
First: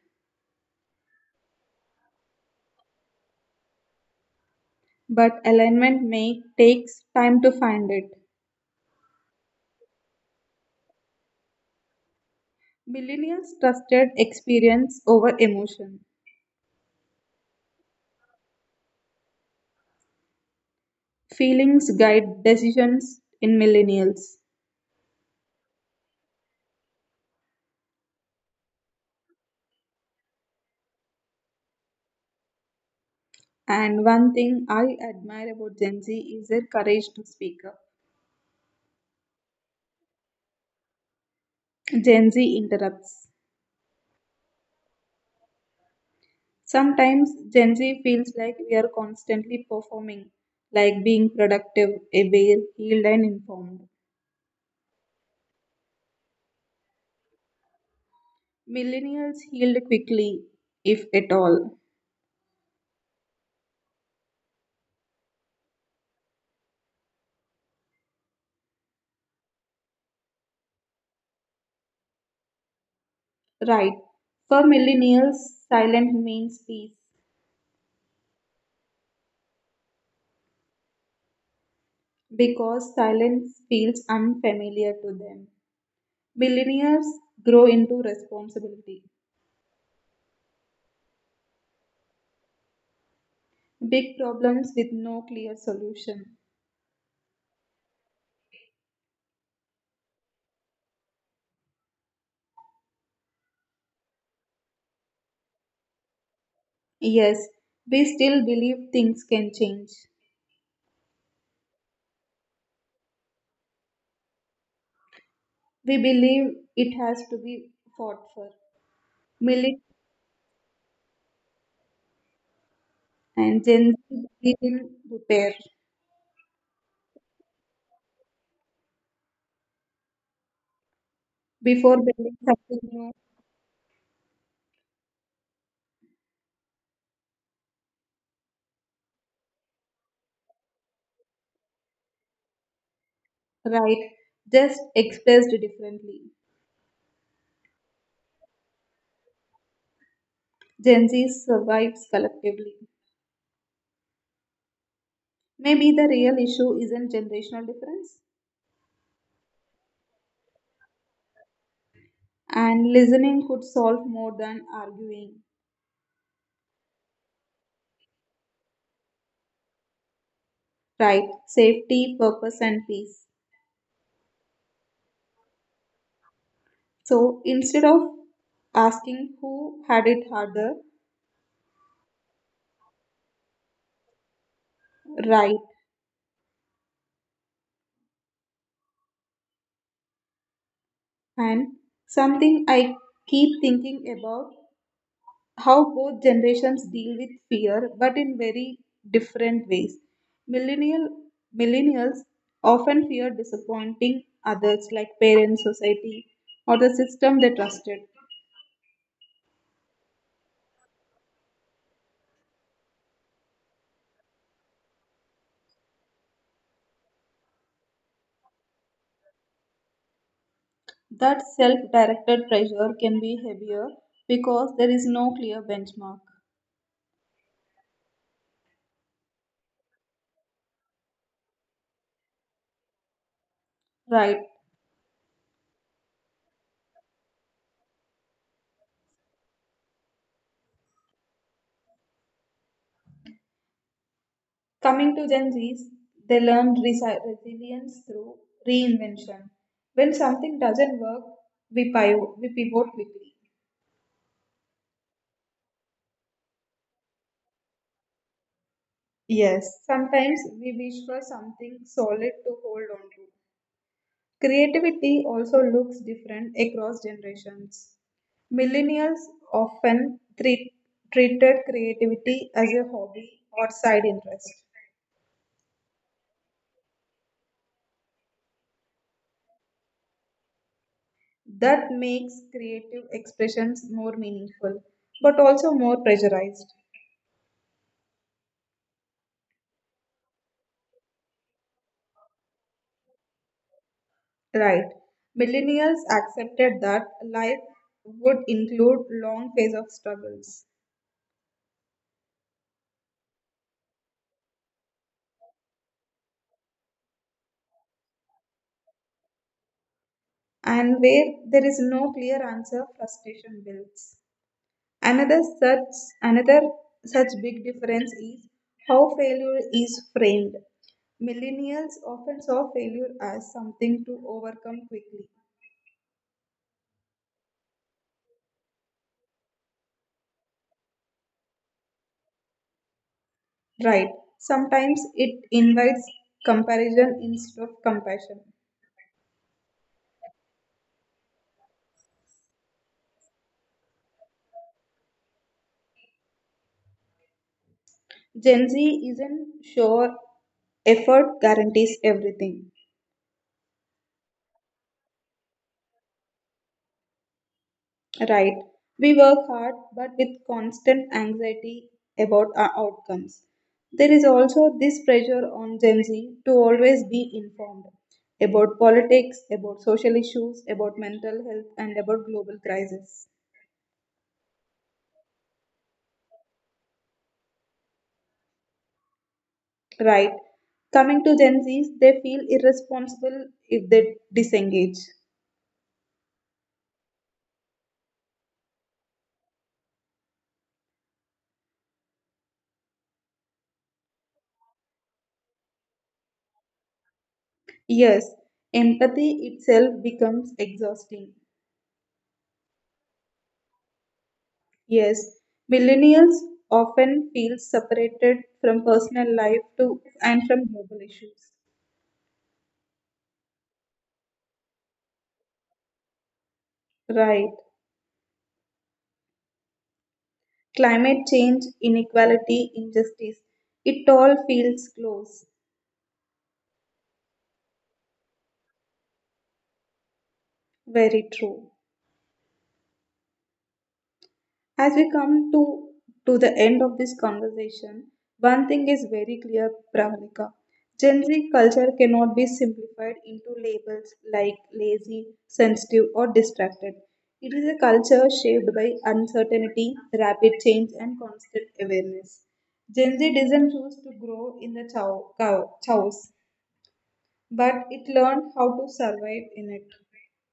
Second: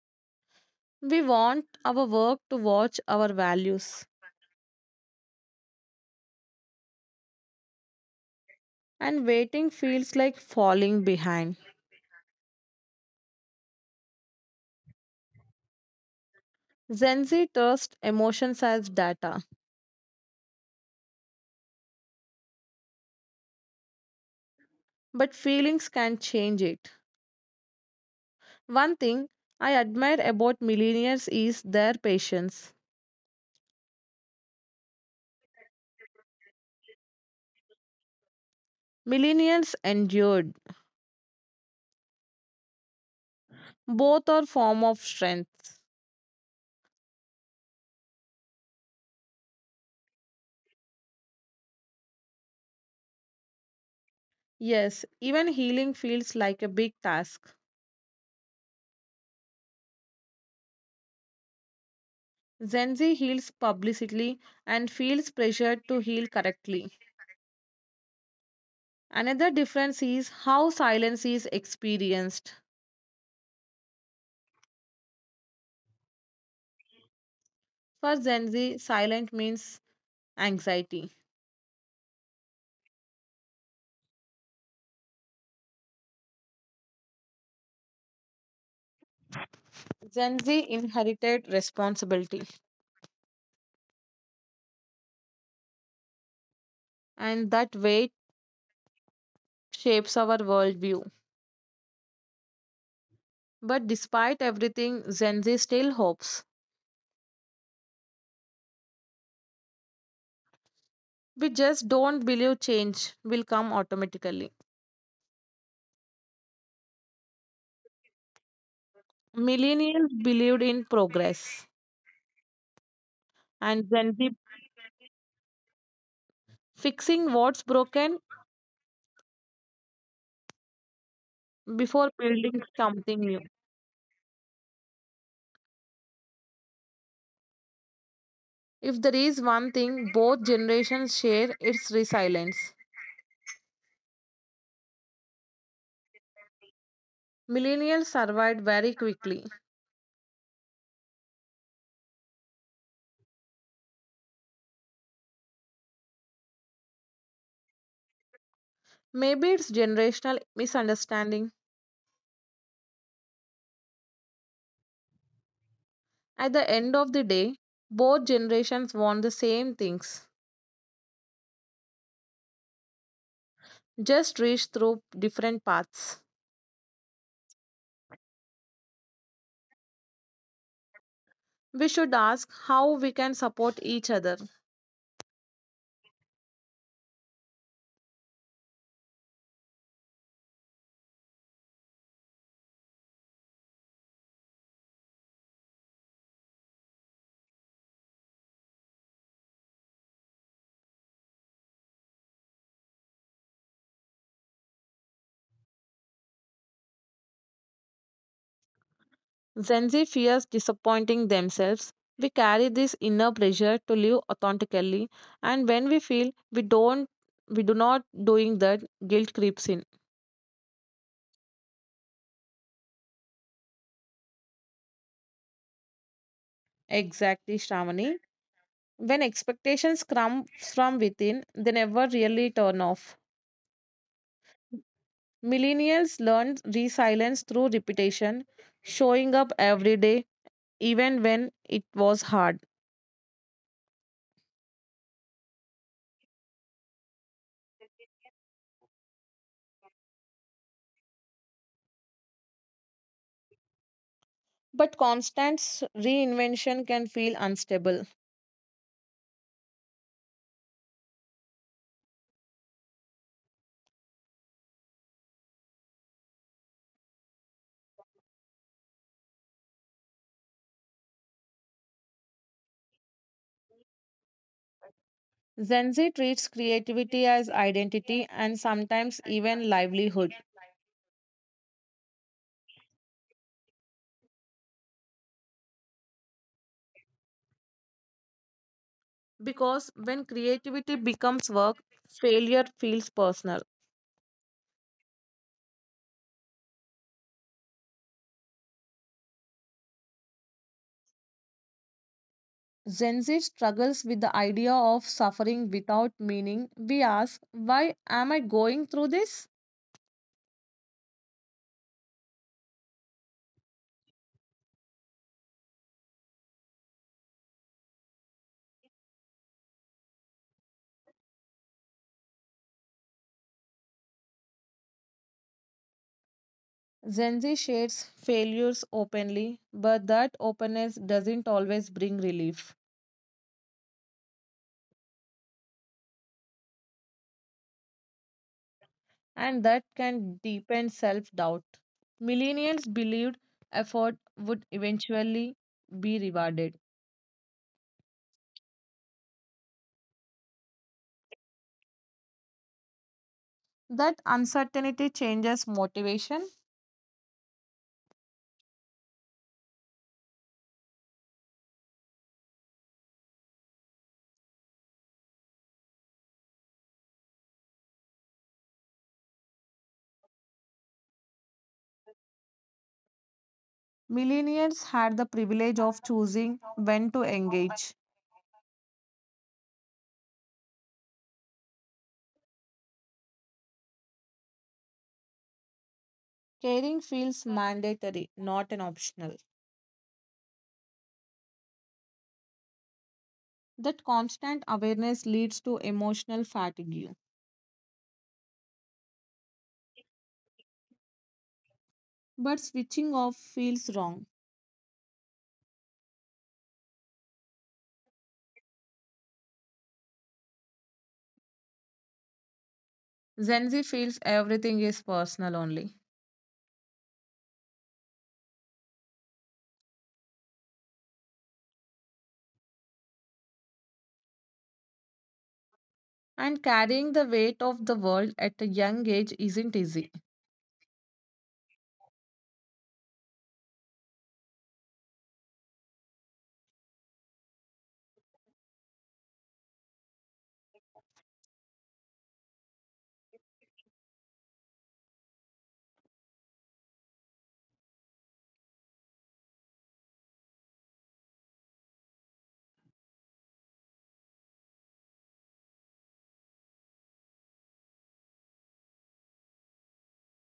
[SPEAKER 1] We want our work to watch our values.
[SPEAKER 2] but alignment may takes time to find it.
[SPEAKER 1] And waiting feels like falling behind.
[SPEAKER 2] Millennials trusted experience over emotion.
[SPEAKER 1] Gen Z trusts emotions as data,
[SPEAKER 2] Feelings guide decisions in millennials.
[SPEAKER 1] but feelings can change it. One thing I admire about millennials is their patience.
[SPEAKER 2] And one thing I admire about Gen Z is their courage to speak up.
[SPEAKER 1] Millennials endured.
[SPEAKER 2] Gen Z interrupts.
[SPEAKER 1] Both are form of strength.
[SPEAKER 2] Sometimes Gen Z feels like we are constantly performing, like being productive, aware, healed, and informed.
[SPEAKER 1] Yes, even healing feels like a big task.
[SPEAKER 2] Millennials healed quickly, if at all.
[SPEAKER 1] Gen Z heals publicly and feels pressured to heal correctly. Another difference is how silence is experienced.
[SPEAKER 2] Right. For millennials, silent means peace
[SPEAKER 1] For Gen Z, silence means anxiety.
[SPEAKER 2] because silence feels unfamiliar to them. Millennials grow into responsibility,
[SPEAKER 1] Gen Z inherited responsibility,
[SPEAKER 2] big problems with no clear solution.
[SPEAKER 1] and that weight shapes our worldview. But despite everything, Gen Z still hopes.
[SPEAKER 2] Yes, we still believe things can change.
[SPEAKER 1] We just don't believe change will come automatically.
[SPEAKER 2] We believe it has to be fought for. Millet
[SPEAKER 1] Millennials believed in progress,
[SPEAKER 2] And
[SPEAKER 1] and
[SPEAKER 2] Gen
[SPEAKER 1] Gen
[SPEAKER 2] Z
[SPEAKER 1] Z
[SPEAKER 2] believe in repair
[SPEAKER 1] fixing what's broken
[SPEAKER 2] before
[SPEAKER 1] before
[SPEAKER 2] building
[SPEAKER 1] building
[SPEAKER 2] something new,
[SPEAKER 1] something new. If there is one thing both generations share, it's resilience.
[SPEAKER 2] right? Just expressed differently.
[SPEAKER 1] Millennials survived very quickly.
[SPEAKER 2] Gen Z survives collectively. Maybe the real issue isn't generational difference,
[SPEAKER 1] Maybe it's generational misunderstanding.
[SPEAKER 2] and listening could solve more than arguing,
[SPEAKER 1] At the end of the day, both generations want the same things,
[SPEAKER 2] right? Safety, purpose, and peace.
[SPEAKER 1] just reach through different paths.
[SPEAKER 2] So instead of asking who had it harder,
[SPEAKER 1] We should ask how we can support each other.
[SPEAKER 2] right? And something I keep thinking about: how both generations deal with fear, but in very different ways. Millennial Millennials often fear disappointing others like parents, society, or the system they trusted.
[SPEAKER 1] Gen Z fears disappointing themselves. We carry this inner pressure to live authentically, and when we feel we don't, we do not doing that, guilt creeps in.
[SPEAKER 2] That self-directed pressure can be heavier because there is no clear benchmark.
[SPEAKER 1] Exactly, Shravani. When expectations come from within, they never really turn off.
[SPEAKER 2] Right.
[SPEAKER 1] Millennials learn resilience through repetition, showing up every day, even when it was hard.
[SPEAKER 2] Coming to Gen Zs, they learned resilience through reinvention. When something doesn't work, we pivot quickly.
[SPEAKER 1] But constant reinvention can feel unstable.
[SPEAKER 2] Yes, sometimes we wish for something solid to hold on to. Creativity also looks different across generations. Millennials often treated creativity as a hobby or side interest.
[SPEAKER 1] Gen Z treats creativity as identity and sometimes even livelihood.
[SPEAKER 2] That makes creative expressions more meaningful, but also more pressurized.
[SPEAKER 1] Because when creativity becomes work, failure feels personal.
[SPEAKER 2] Right. Millennials accepted that life would include long phase of struggles,
[SPEAKER 1] Gen Z struggles with the idea of suffering without meaning. We ask, why am I going through this?
[SPEAKER 2] and where there is no clear answer frustration builds. Another such big difference is how failure is framed. Millennials often saw failure as something to overcome quickly.
[SPEAKER 1] Gen Z shares failures openly, but that openness doesn't always bring relief,
[SPEAKER 2] Right. Sometimes it invites comparison instead of compassion.
[SPEAKER 1] and that can deepen self doubt. Millennials believed effort would eventually be rewarded.
[SPEAKER 2] Gen Z isn't sure effort guarantees everything.
[SPEAKER 1] That uncertainty changes motivation.
[SPEAKER 2] Right. We work hard, but with constant anxiety about our outcomes. There is also this pressure on Gen Z to always be informed about politics, about social issues, about mental health, and about global crisis.
[SPEAKER 1] Millennials had the privilege of choosing when to engage.
[SPEAKER 2] Right. Coming to Gen Zs, they feel irresponsible if they disengage.
[SPEAKER 1] Caring feels mandatory, not an optional. That constant awareness leads to emotional fatigue,
[SPEAKER 2] Yes, empathy itself becomes exhausting.
[SPEAKER 1] but switching off feels wrong.
[SPEAKER 2] Yes, millennials often feel separated from personal life too and from global issues.
[SPEAKER 1] Gen Z feels everything is personal only.
[SPEAKER 2] Right. Climate change, inequality, injustice, it all feels close.
[SPEAKER 1] And carrying the weight of the world at a young age isn't easy.
[SPEAKER 2] Very true. As we come to the end of this conversation, one thing is very clear, Pravalika. Gen Z culture cannot be simplified into labels like lazy, sensitive, or distracted. It is a culture shaped by uncertainty, rapid change, and constant awareness. Gen Z doesn't choose to grow in the chows, but it learned how to survive in it.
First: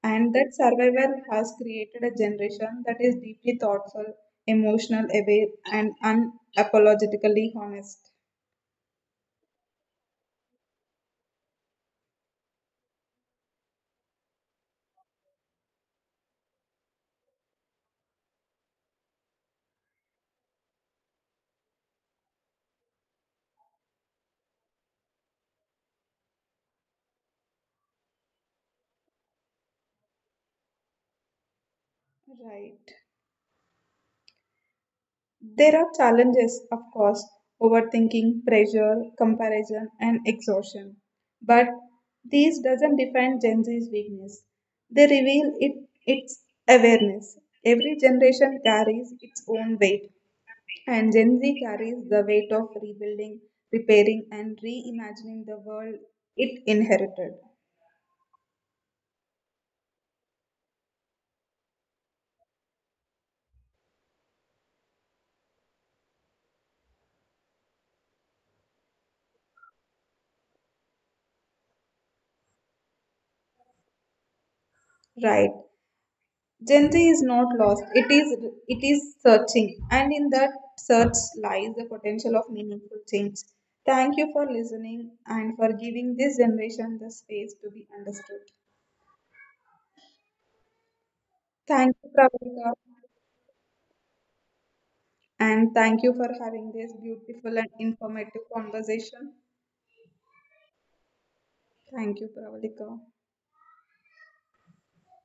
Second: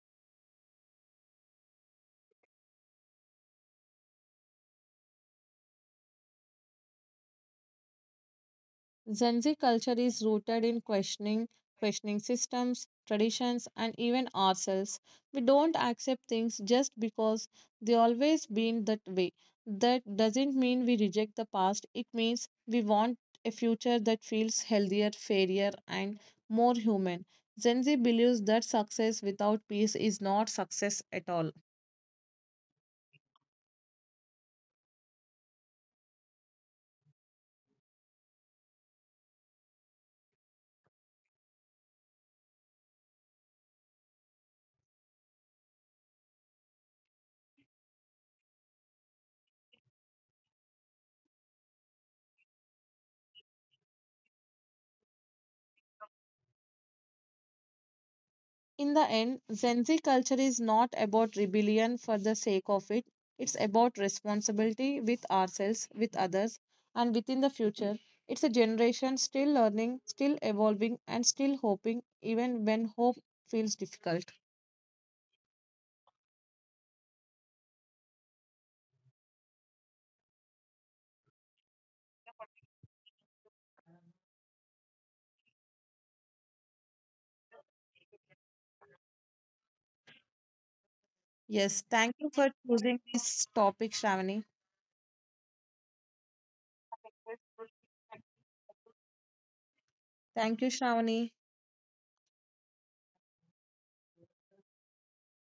[SPEAKER 2] And that survival has created a generation that is deeply thoughtful, emotional, aware, and unapologetically honest.
[SPEAKER 1] Gen Z culture is rooted in questioning, questioning systems, traditions, and even ourselves. We don't accept things just because they always been that way. That doesn't mean we reject the past. It means we want a future that feels healthier, fairer, and more human. Gen Z believes that success without peace is not success at all.
[SPEAKER 2] Right. There are challenges, of course, overthinking, pressure, comparison, and exhaustion. But these doesn't define Gen Z's weakness. They reveal it its awareness. Every generation carries its own weight, and Gen Z carries the weight of rebuilding, repairing, and reimagining the world it inherited.
[SPEAKER 1] In the end, Gen Z culture is not about rebellion for the sake of it. It's about responsibility with ourselves, with others, and within the future. It's a generation still learning, still evolving, and still hoping, even when hope feels difficult.
[SPEAKER 2] Right. Gen Z is not lost. It is searching, and in that search lies the potential of meaningful change. Thank you for listening and for giving this generation the space to be understood.
[SPEAKER 1] Yes,
[SPEAKER 2] Thank you,
[SPEAKER 1] thank you for
[SPEAKER 2] Pravalika,
[SPEAKER 1] choosing this topic, Shravani.
[SPEAKER 2] and thank you for having this beautiful and informative conversation.
[SPEAKER 1] Thank you, Shravani.
[SPEAKER 2] Thank you, Pravalika.